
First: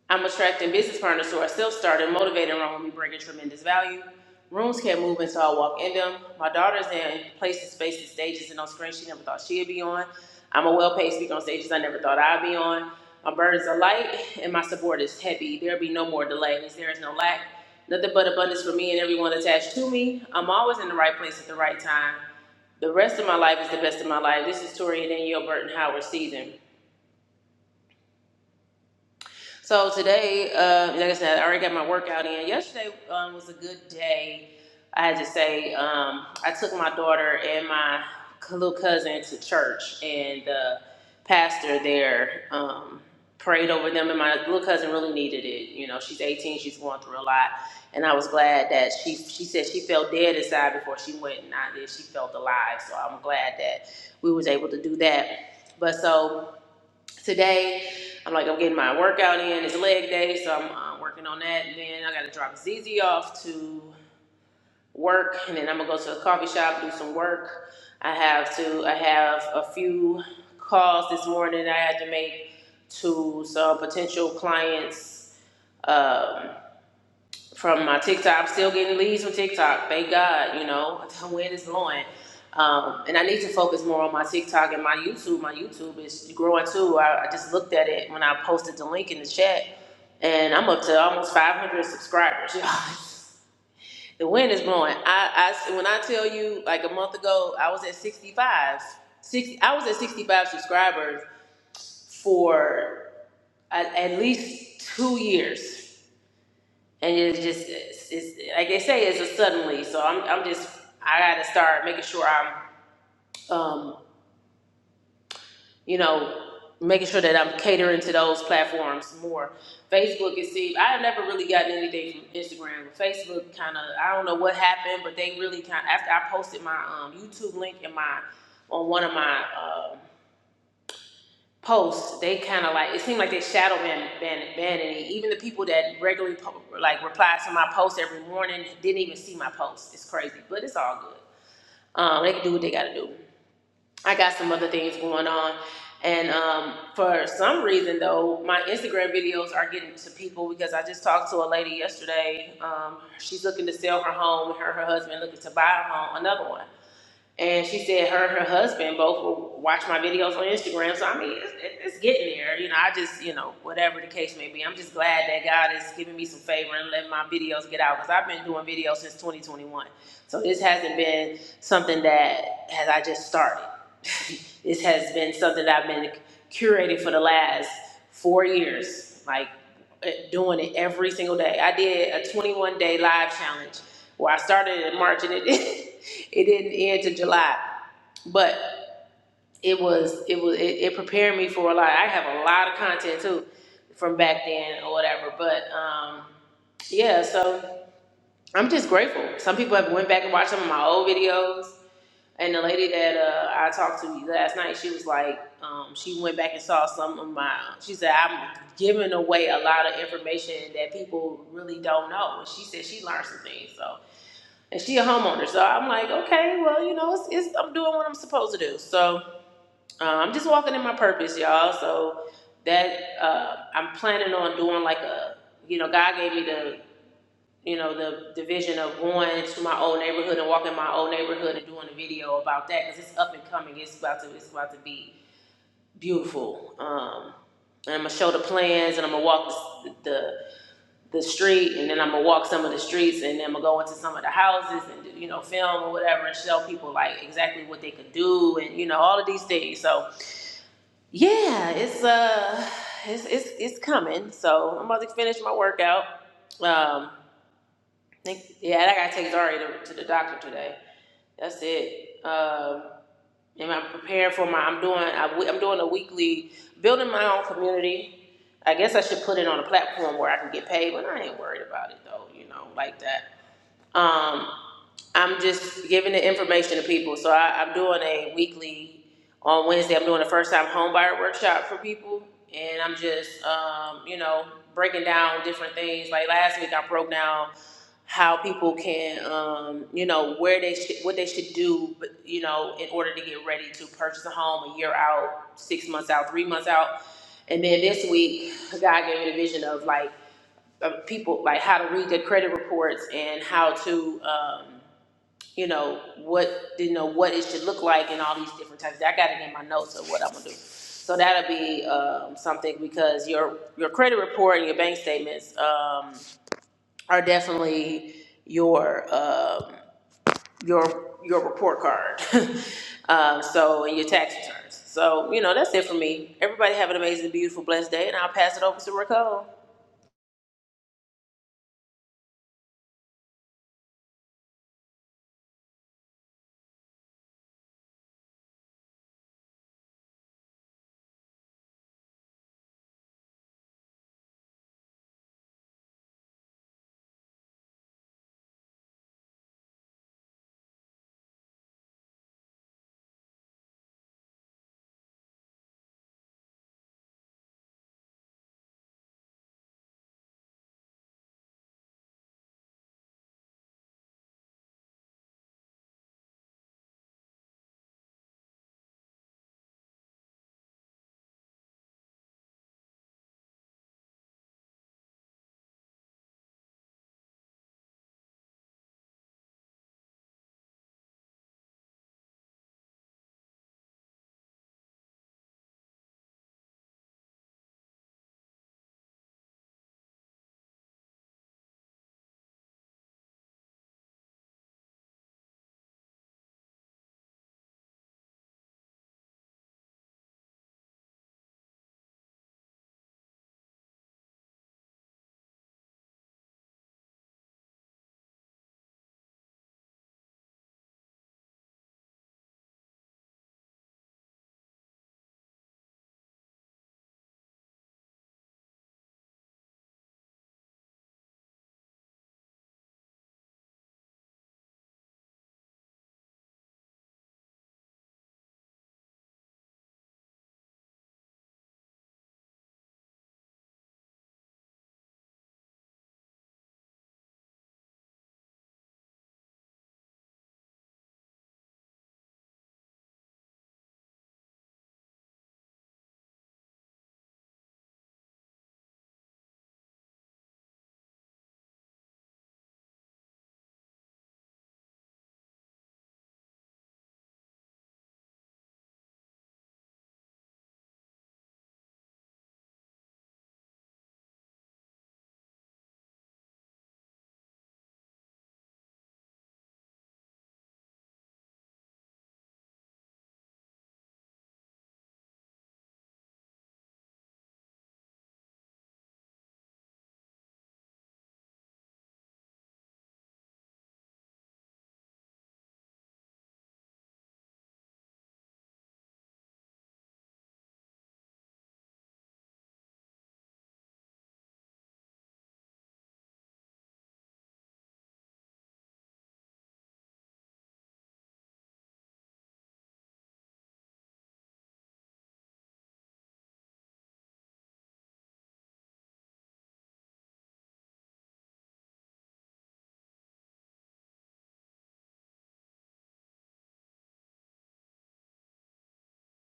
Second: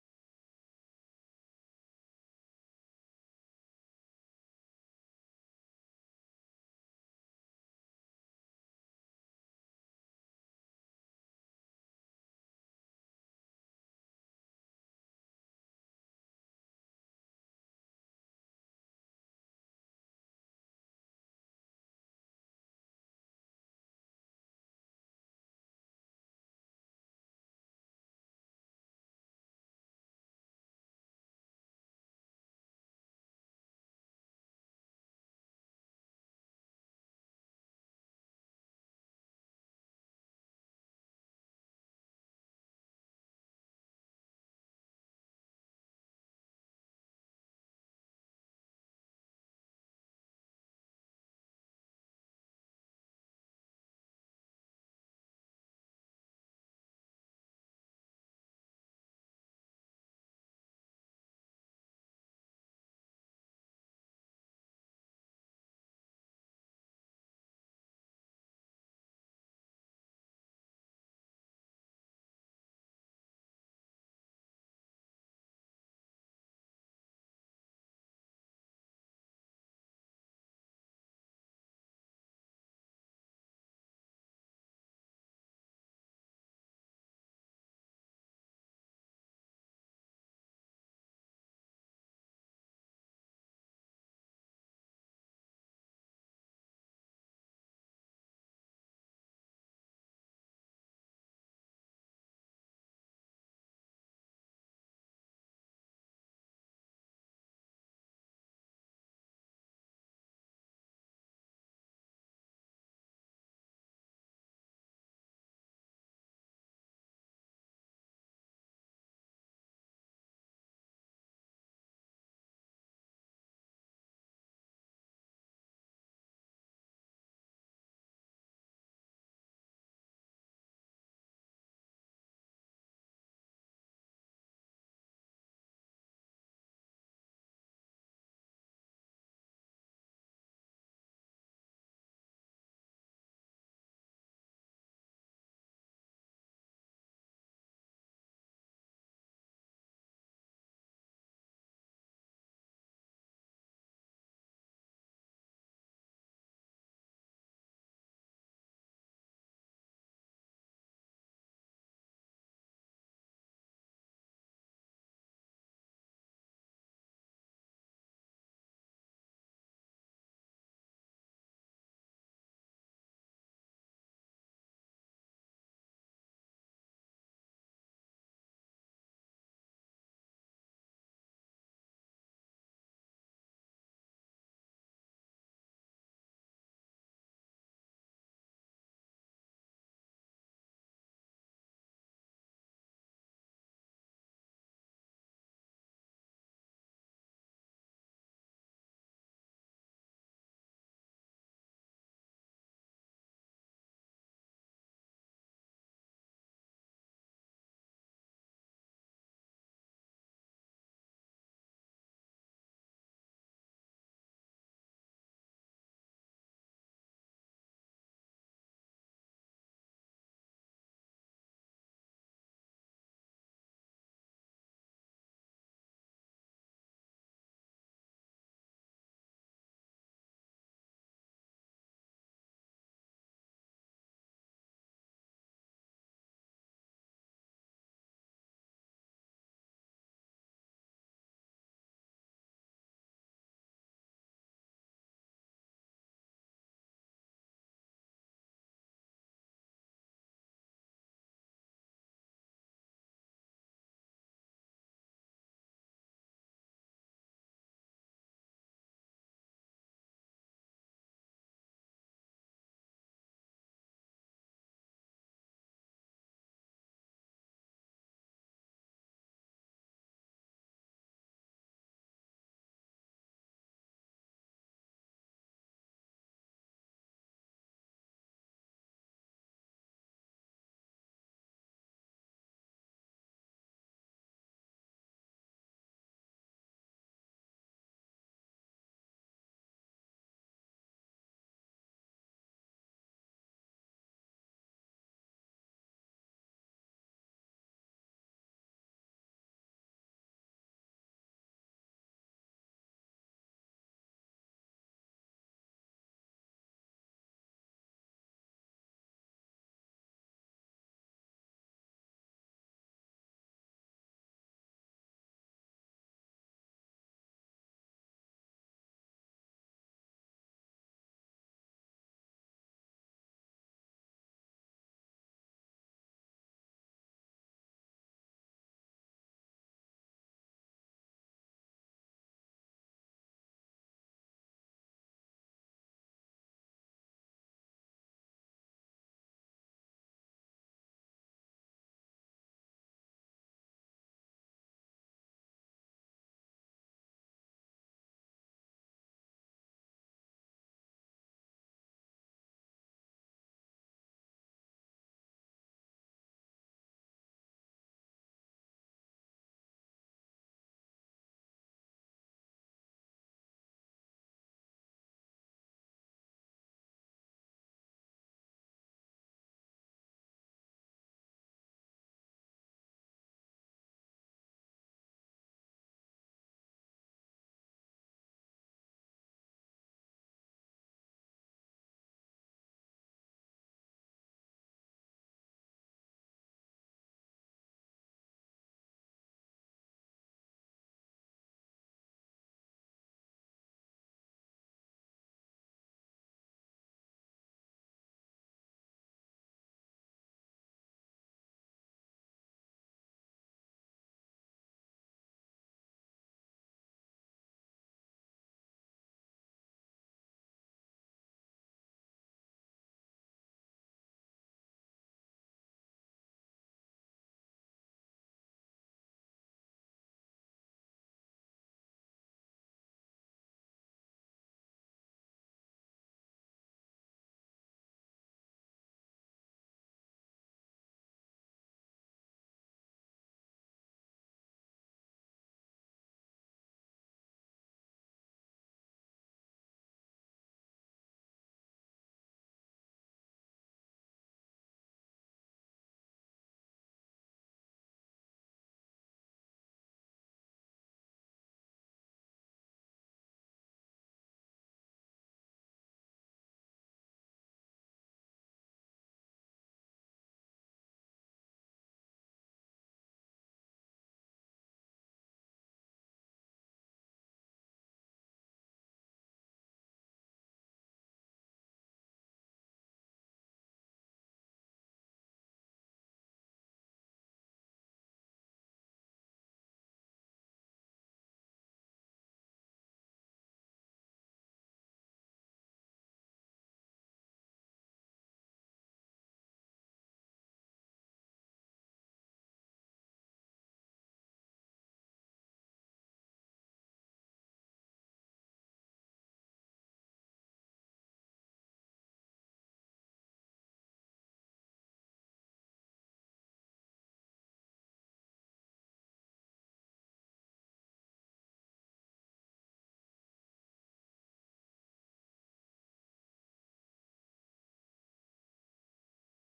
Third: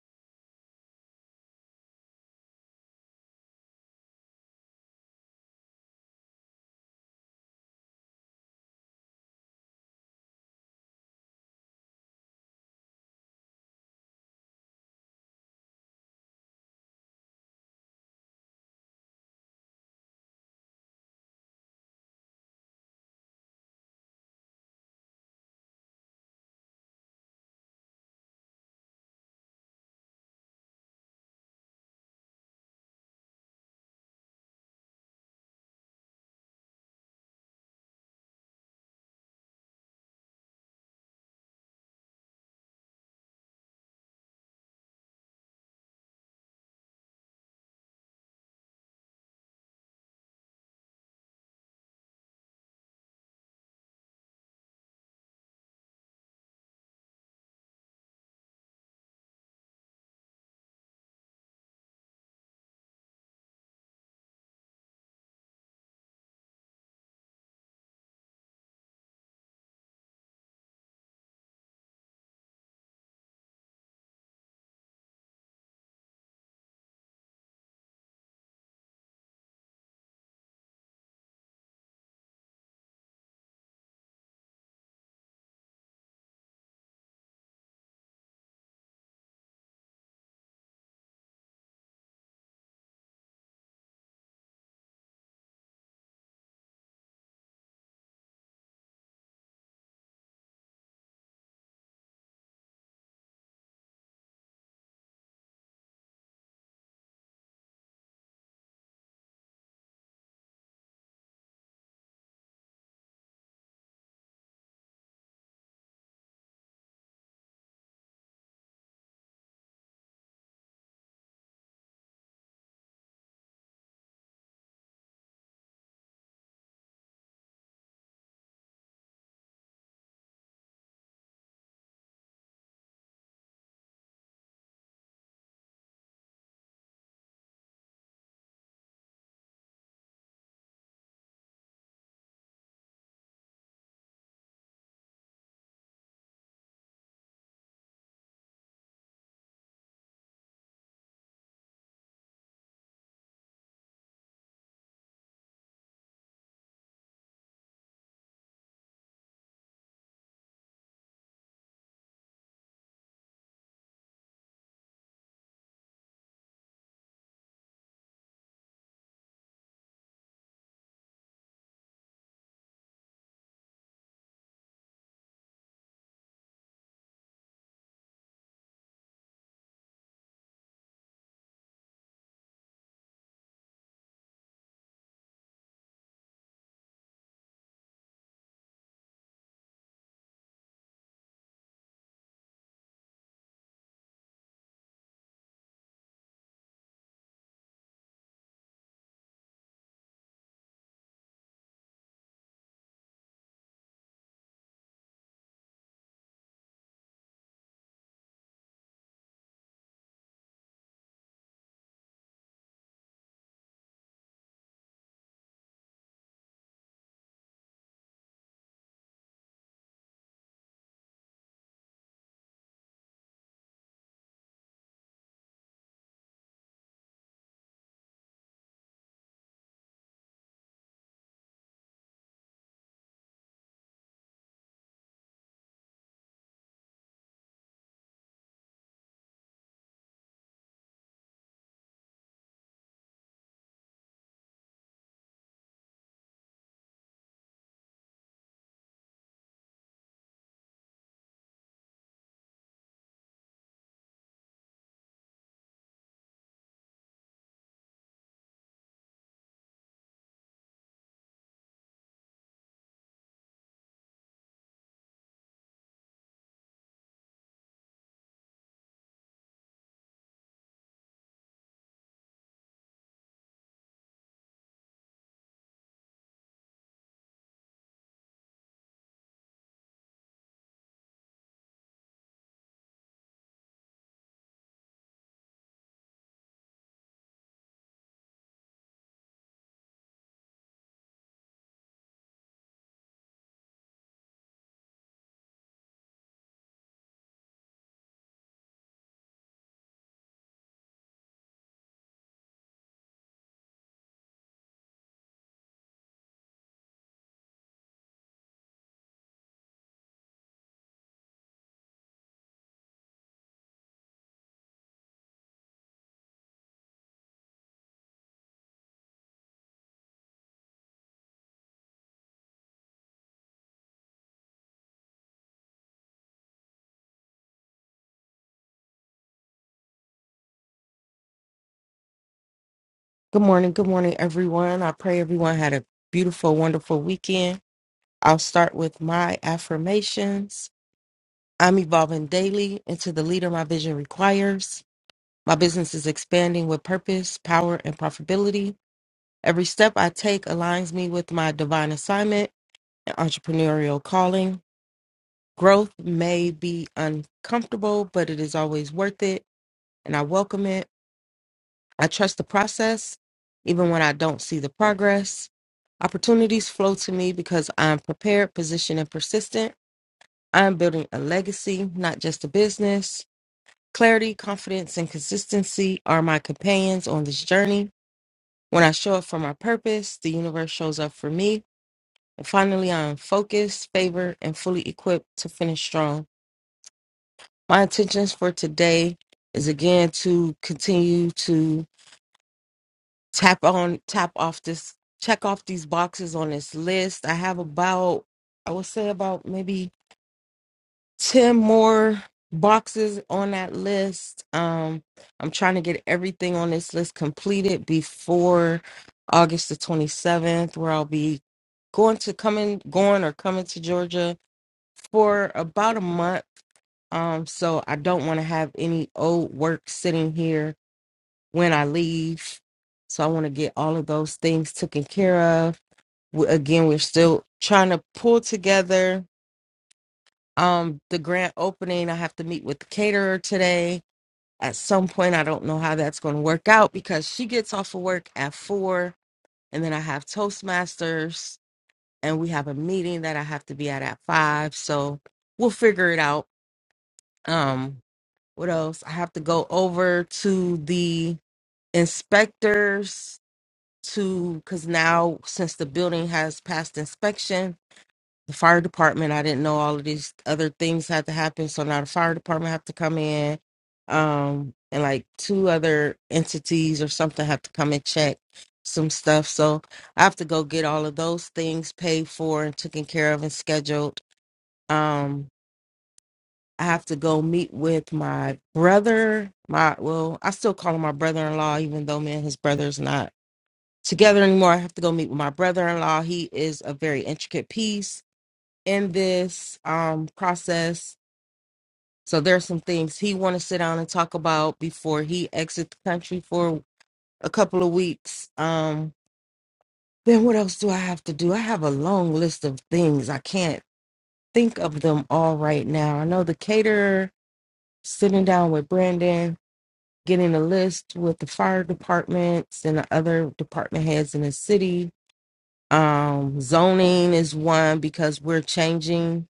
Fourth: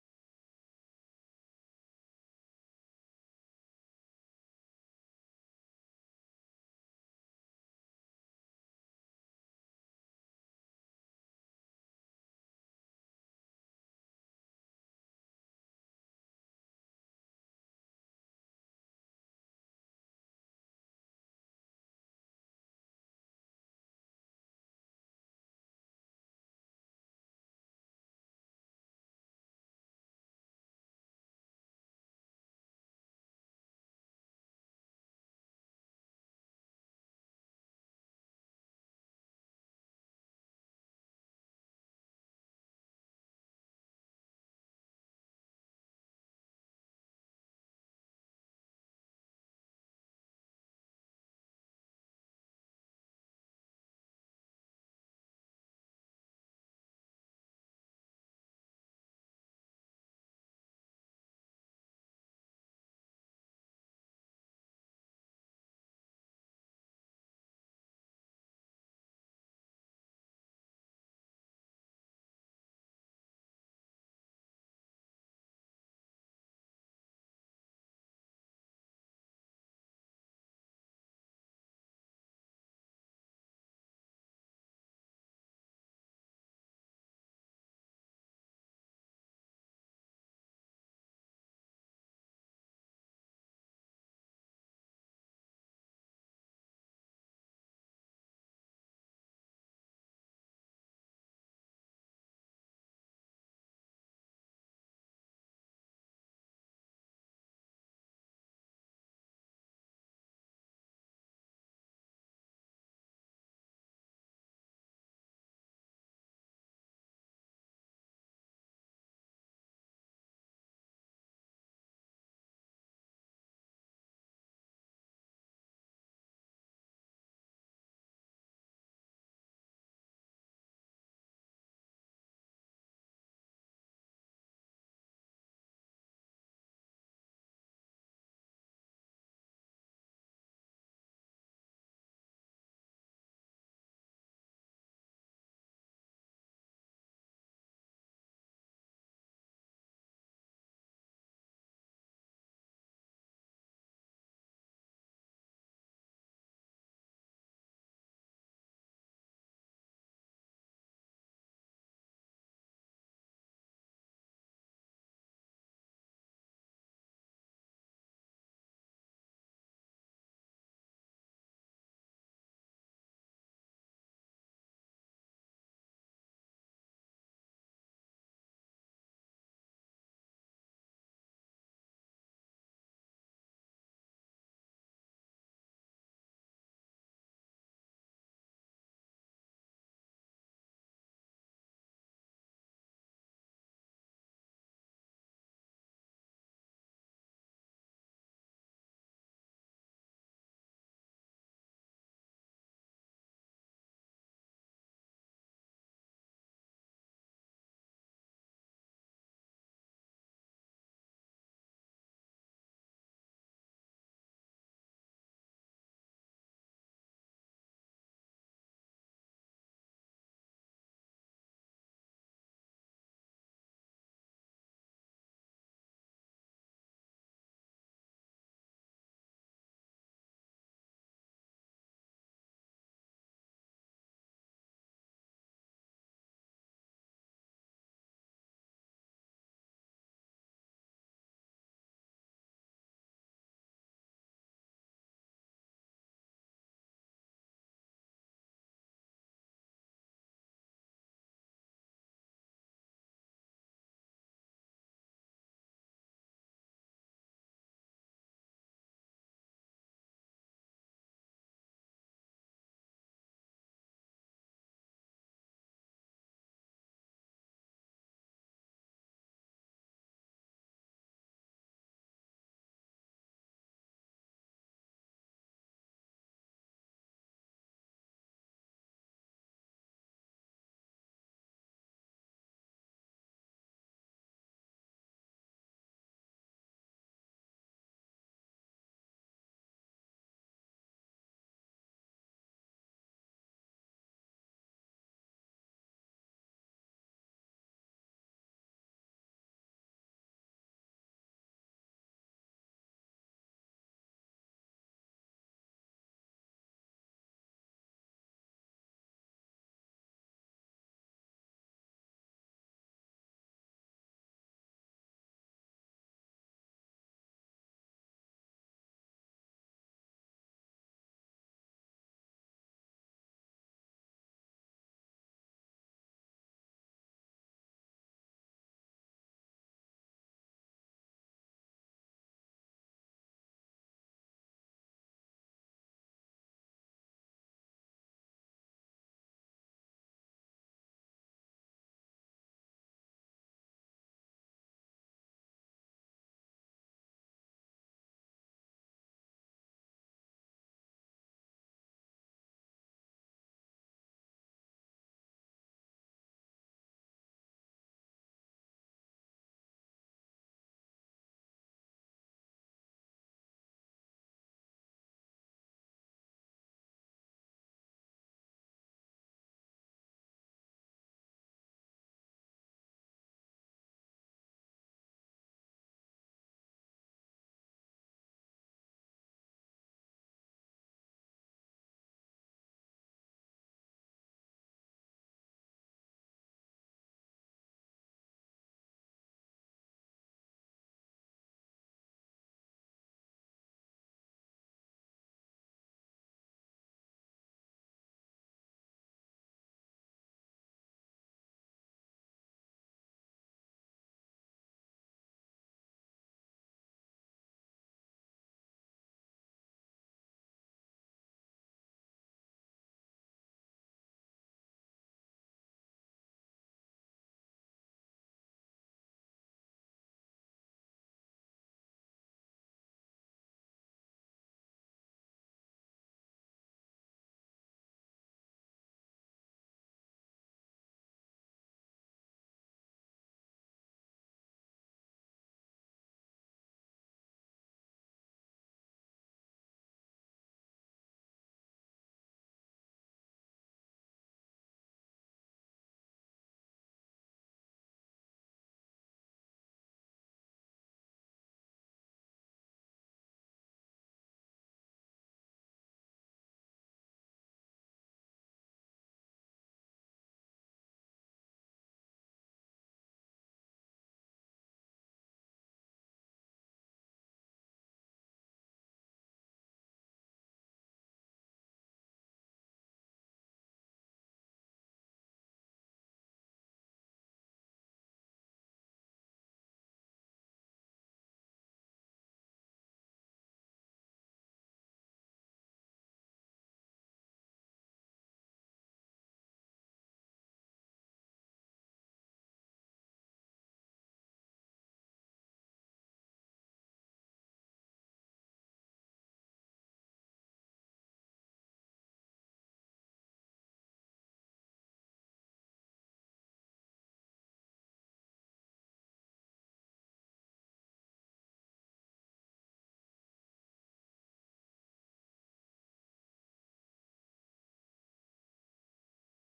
[SPEAKER 3] I'm attracting business partners who are self-started, motivated, and wrong with me, bringing tremendous value. Rooms can't move until I walk in them. My daughter's in places, spaces, stages, and on screens she never thought she'd be on. I'm a well-paid speaker on stages I never thought I'd be on. My burdens are light and my support is heavy. There'll be no more delays. There is no lack. Nothing but abundance for me and everyone attached to me. I'm always in the right place at the right time. The rest of my life is the best of my life. This is Tori and Danielle Burton Howard season. So today, uh, like I said, I already got my workout in. Yesterday um, was a good day. I had to say, um, I took my daughter and my little cousin to church, and the pastor there um, prayed over them. And my little cousin really needed it. You know, she's 18, she's going through a lot, and I was glad that she she said she felt dead inside before she went, and I did. She felt alive, so I'm glad that we was able to do that. But so today. I'm like, I'm getting my workout in. It's leg day, so I'm uh, working on that. And then I got to drop ZZ off to work, and then I'm gonna go to a coffee shop do some work. I have to. I have a few calls this morning I had to make to some potential clients. Um, from my TikTok. I'm still getting leads from TikTok. Thank God, you know, where it is going. Um, and I need to focus more on my TikTok and my YouTube. My YouTube is growing too. I, I just looked at it when I posted the link in the chat, and I'm up to almost 500 subscribers. y'all. the wind is blowing. I, I when I tell you, like a month ago, I was at 65. 60, I was at 65 subscribers for at, at least two years and it's just it's, it's like they say it's a suddenly so i'm i'm just i got to start making sure i'm um you know making sure that i'm catering to those platforms more facebook is see i have never really gotten anything from instagram facebook kind of i don't know what happened but they really kind of, after i posted my um youtube link in my on one of my um posts, they kind of like it seemed like they shadow ban ban banning it. Even the people that regularly po- like reply to my posts every morning didn't even see my posts. It's crazy, but it's all good. Um, they can do what they got to do. I got some other things going on, and um, for some reason though, my Instagram videos are getting to people because I just talked to a lady yesterday. Um, she's looking to sell her home. Her and her husband looking to buy a home, another one. And she said her and her husband both will watch my videos on Instagram. So I mean, it's, it's getting there. You know, I just, you know, whatever the case may be, I'm just glad that God is giving me some favor and letting my videos get out because I've been doing videos since 2021. So this hasn't been something that has I just started. this has been something that I've been curating for the last four years, like eh, doing it every single day. I did a 21 day live challenge where I started in March and it It didn't end to July, but it was it was it, it prepared me for a lot. I have a lot of content too from back then or whatever. But um, yeah, so I'm just grateful. Some people have went back and watched some of my old videos. And the lady that uh, I talked to last night, she was like, um, she went back and saw some of my. She said I'm giving away a lot of information that people really don't know. And she said she learned some things. so and she a homeowner. So I'm like, okay, well, you know, it's, it's I'm doing what I'm supposed to do. So uh, I'm just walking in my purpose, y'all. So that uh, I'm planning on doing like a, you know, God gave me the, you know, the, the vision of going to my old neighborhood and walking my old neighborhood and doing a video about that because it's up and coming. It's about to, it's about to be beautiful. Um, and I'm gonna show the plans and I'm gonna walk the, the the street and then I'm gonna walk some of the streets and then I'm gonna go into some of the houses and do, you know film or whatever and show people like exactly what they could do and you know all of these things. So yeah, it's uh it's it's it's coming. So I'm about to finish my workout. Um think- yeah, and I gotta take Zari to, to the doctor today. That's it. Um and I'm preparing for my I'm doing I, w- i am doing a weekly building my own community I guess I should put it on a platform where I can get paid, but I ain't worried about it though, you know, like that. Um, I'm just giving the information to people. So I, I'm doing a weekly, on Wednesday, I'm doing a first time home buyer workshop for people. And I'm just, um, you know, breaking down different things. Like last week, I broke down how people can, um, you know, where they should, what they should do, but, you know, in order to get ready to purchase a home a year out, six months out, three months out. And then this week, God gave me the vision of like, uh, people like how to read their credit reports and how to um, you know what you know what it should look like and all these different types. I got it in my notes of what I'm gonna do. So that'll be um, something because your your credit report and your bank statements um, are definitely your um, your your report card. um, so and your tax returns. So you know that's it for me. Everybody have an amazing, beautiful, blessed day, and I'll pass it over to Raquel.
[SPEAKER 4] Good morning. Good morning, everyone. I pray everyone had a beautiful, wonderful weekend. I'll start with my affirmations. I'm evolving daily into the leader my vision requires. My business is expanding with purpose, power, and profitability. Every step I take aligns me with my divine assignment and entrepreneurial calling. Growth may be uncomfortable, but it is always worth it, and I welcome it. I trust the process, even when I don't see the progress. Opportunities flow to me because I'm prepared, positioned, and persistent. I'm building a legacy, not just a business. Clarity, confidence, and consistency are my companions on this journey. When I show up for my purpose, the universe shows up for me. And finally, I am focused, favored, and fully equipped to finish strong. My intentions for today is again to continue to tap on tap off this check off these boxes on this list i have about i would say about maybe 10 more boxes on that list um i'm trying to get everything on this list completed before august the 27th where i'll be going to coming going or coming to georgia for about a month um so i don't want to have any old work sitting here when I leave. So I want to get all of those things taken care of. We, again, we're still trying to pull together um, the grand opening. I have to meet with the caterer today. At some point, I don't know how that's going to work out because she gets off of work at four, and then I have Toastmasters, and we have a meeting that I have to be at at five. So we'll figure it out. Um, what else? I have to go over to the inspectors to because now since the building has passed inspection the fire department i didn't know all of these other things had to happen so now the fire department have to come in um and like two other entities or something have to come and check some stuff so i have to go get all of those things paid for and taken care of and scheduled um i have to go meet with my brother my well i still call him my brother-in-law even though me and his brother's not together anymore. I have to go meet with my brother in law. He is a very intricate piece in this um, process. So there's some things he want to sit down and talk about before he exits the country for a couple of weeks. Um, then what else do I have to do? I have a long list of things. I can't think of them all right now. I know the caterer, sitting down with Brandon, getting a list with the fire departments and the other department heads in the city Um, zoning is one because we're changing.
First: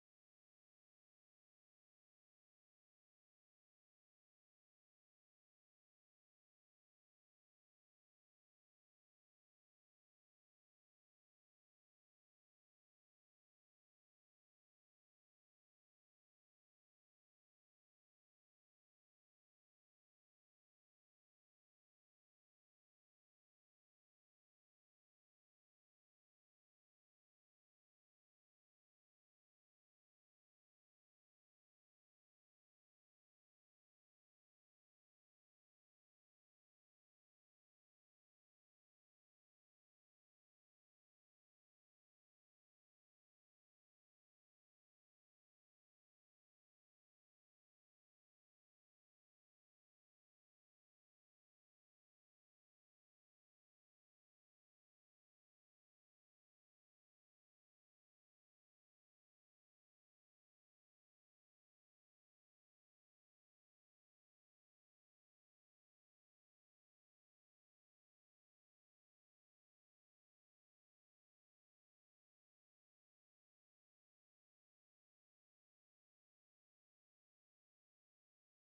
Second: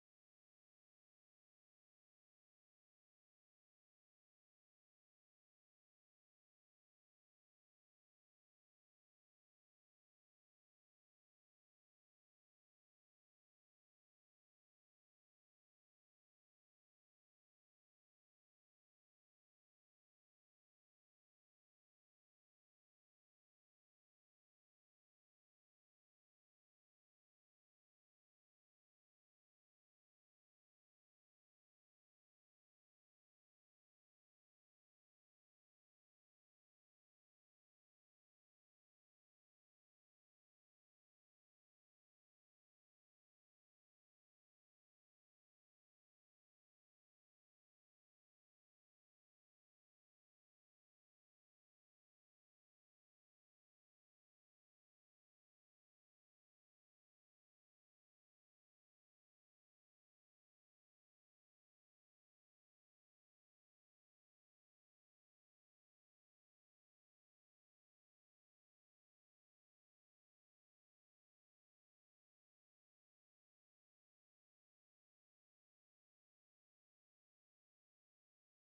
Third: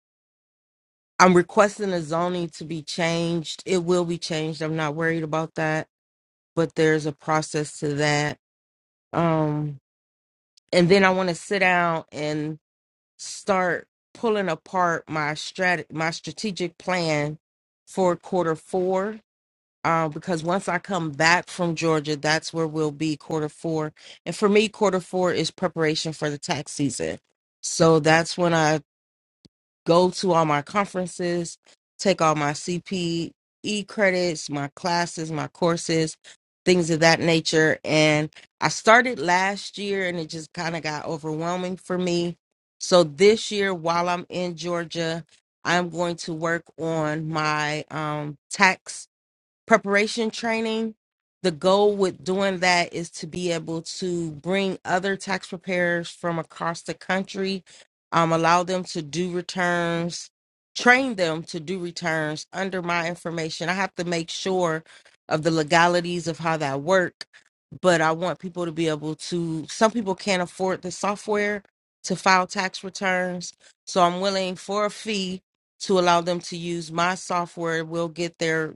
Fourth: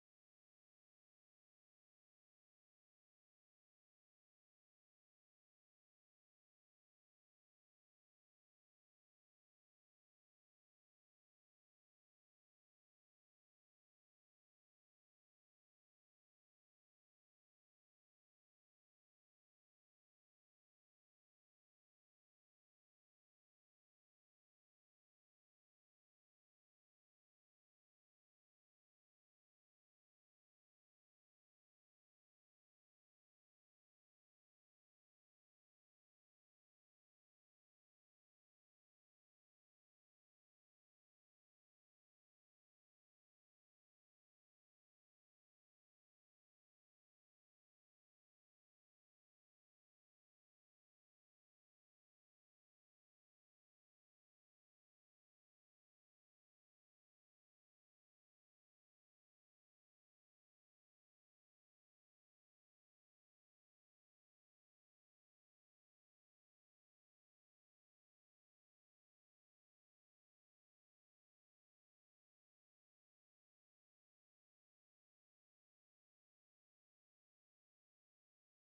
[SPEAKER 4] I'm requesting the zoning to be changed. It will be changed. I'm not worried about that, but there's a process to that. Um, and then I want to sit down and start pulling apart my strat my strategic plan for quarter four. Uh, because once I come back from Georgia, that's where we'll be quarter four. And for me, quarter four is preparation for the tax season. So that's when I go to all my conferences, take all my CPE credits, my classes, my courses, things of that nature. And I started last year and it just kind of got overwhelming for me. So this year, while I'm in Georgia, I'm going to work on my um, tax preparation training. The goal with doing that is to be able to bring other tax preparers from across the country, um, allow them to do returns, train them to do returns under my information. I have to make sure of the legalities of how that work, but I want people to be able to. Some people can't afford the software to file tax returns, so I'm willing for a fee to allow them to use my software. We'll get their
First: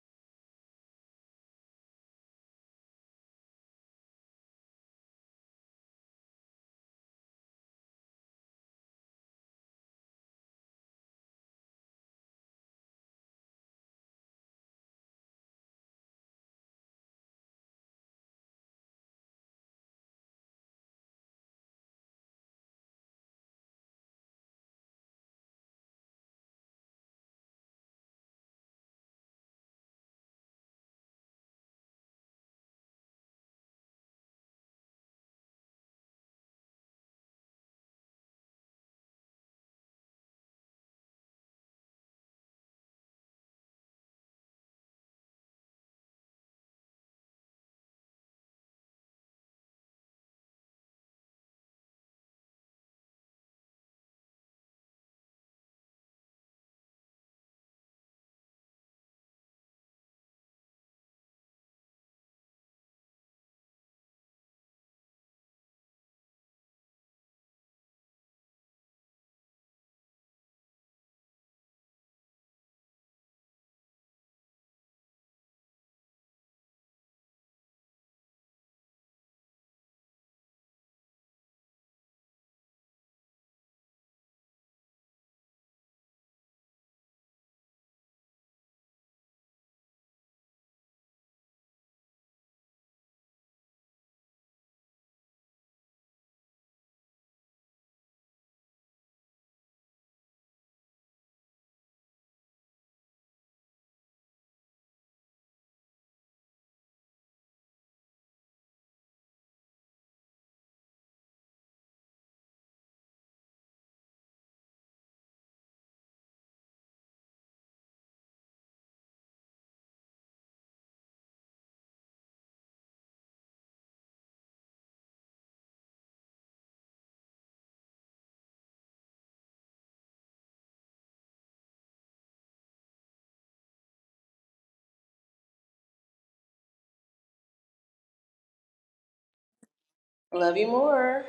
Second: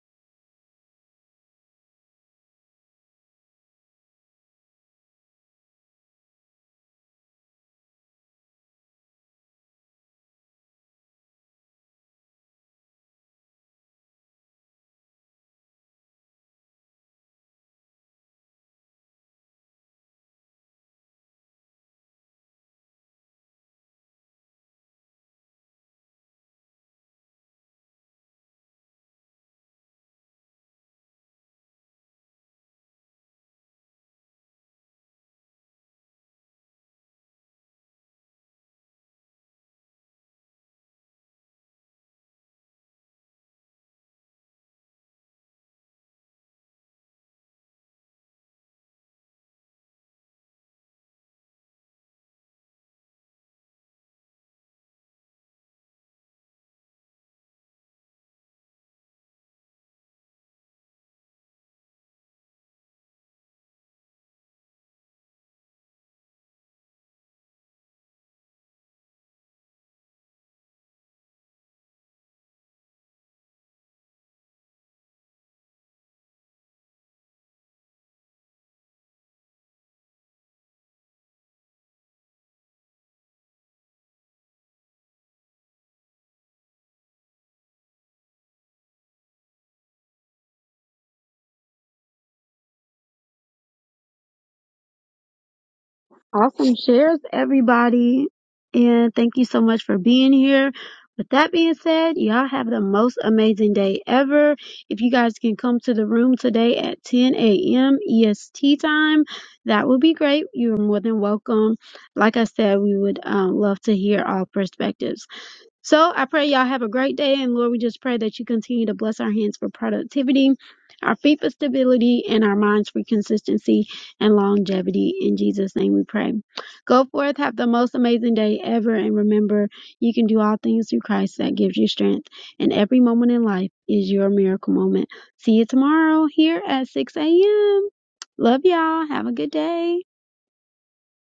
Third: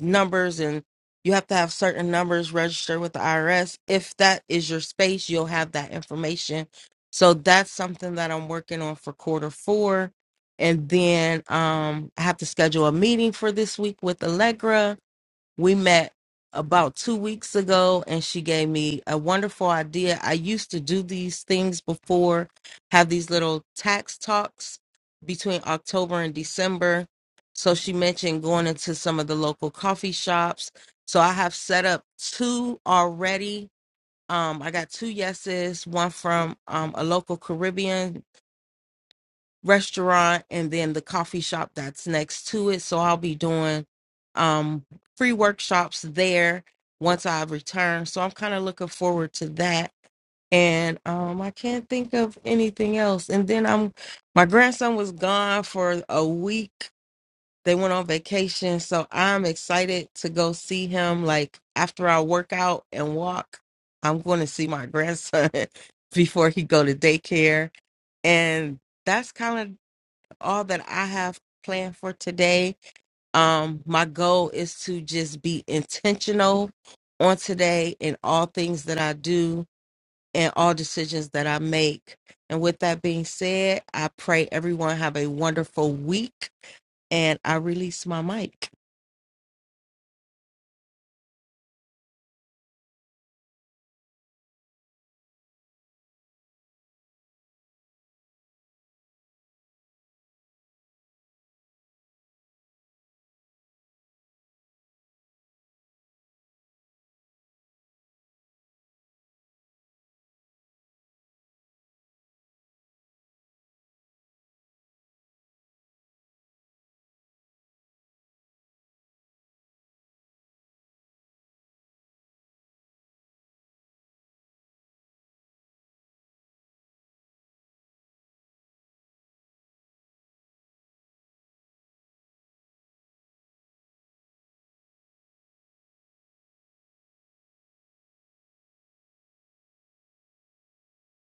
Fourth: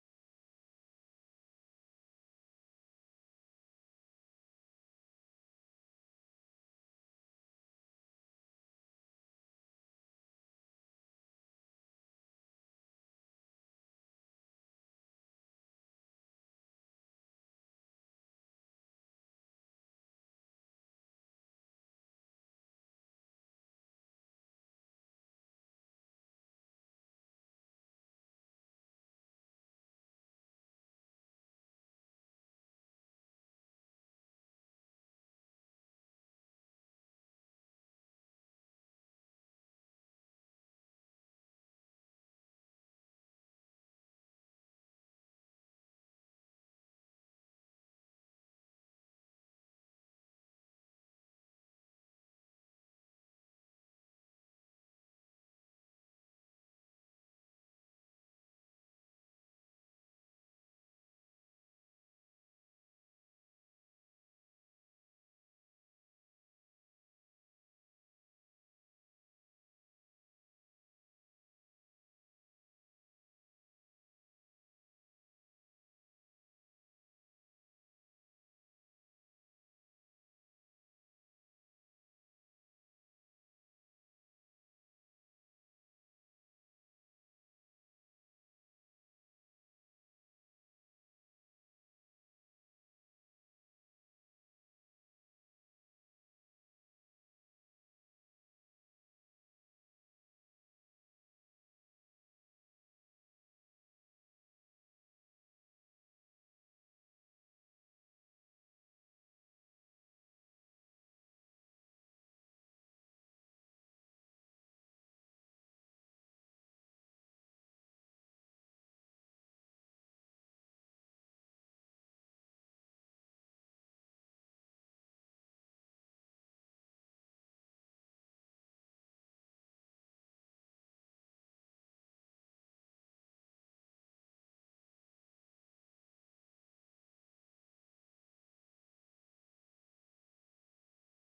[SPEAKER 4] numbers and you have to have certain numbers registered with the IRS. If that is your space, you'll have that information. So that's something that I'm working on for quarter four. And then um, I have to schedule a meeting for this week with Allegra we met about two weeks ago, and she gave me a wonderful idea. I used to do these things before, have these little tax talks between October and December. So she mentioned going into some of the local coffee shops. So I have set up two already. Um, I got two yeses, one from um, a local Caribbean restaurant and then the coffee shop that's next to it. So I'll be doing um, free workshops there once I return. So I'm kind of looking forward to that. And um, I can't think of anything else. And then I'm my grandson was gone for a week. They went on vacation, so I'm excited to go see him. Like after I work out and walk, I'm going to see my grandson before he go to daycare. And that's kind of all that I have planned for today. Um, my goal is to just be intentional on today in all things that I do and all decisions that I make. And with that being said, I pray everyone have a wonderful week and I release my mic.
[SPEAKER 1] Awesome shares, everybody. And thank you so much for being here. With that being said, y'all have the most amazing day ever. If you guys can come to the room today at 10 a.m. EST time, that would be great. You're more than welcome. Like I said, we would um, love to hear all perspectives. So I pray y'all have a great day. And Lord, we just pray that you continue to bless our hands for productivity, our feet for stability, and our minds for consistency and longevity. In Jesus' name we pray. Go forth, have the most amazing day ever. And remember, you can do all things through Christ that gives you strength. And every moment in life is your miracle moment. See you tomorrow here at 6 a.m. Love y'all. Have a good day.
[SPEAKER 3] Love you more.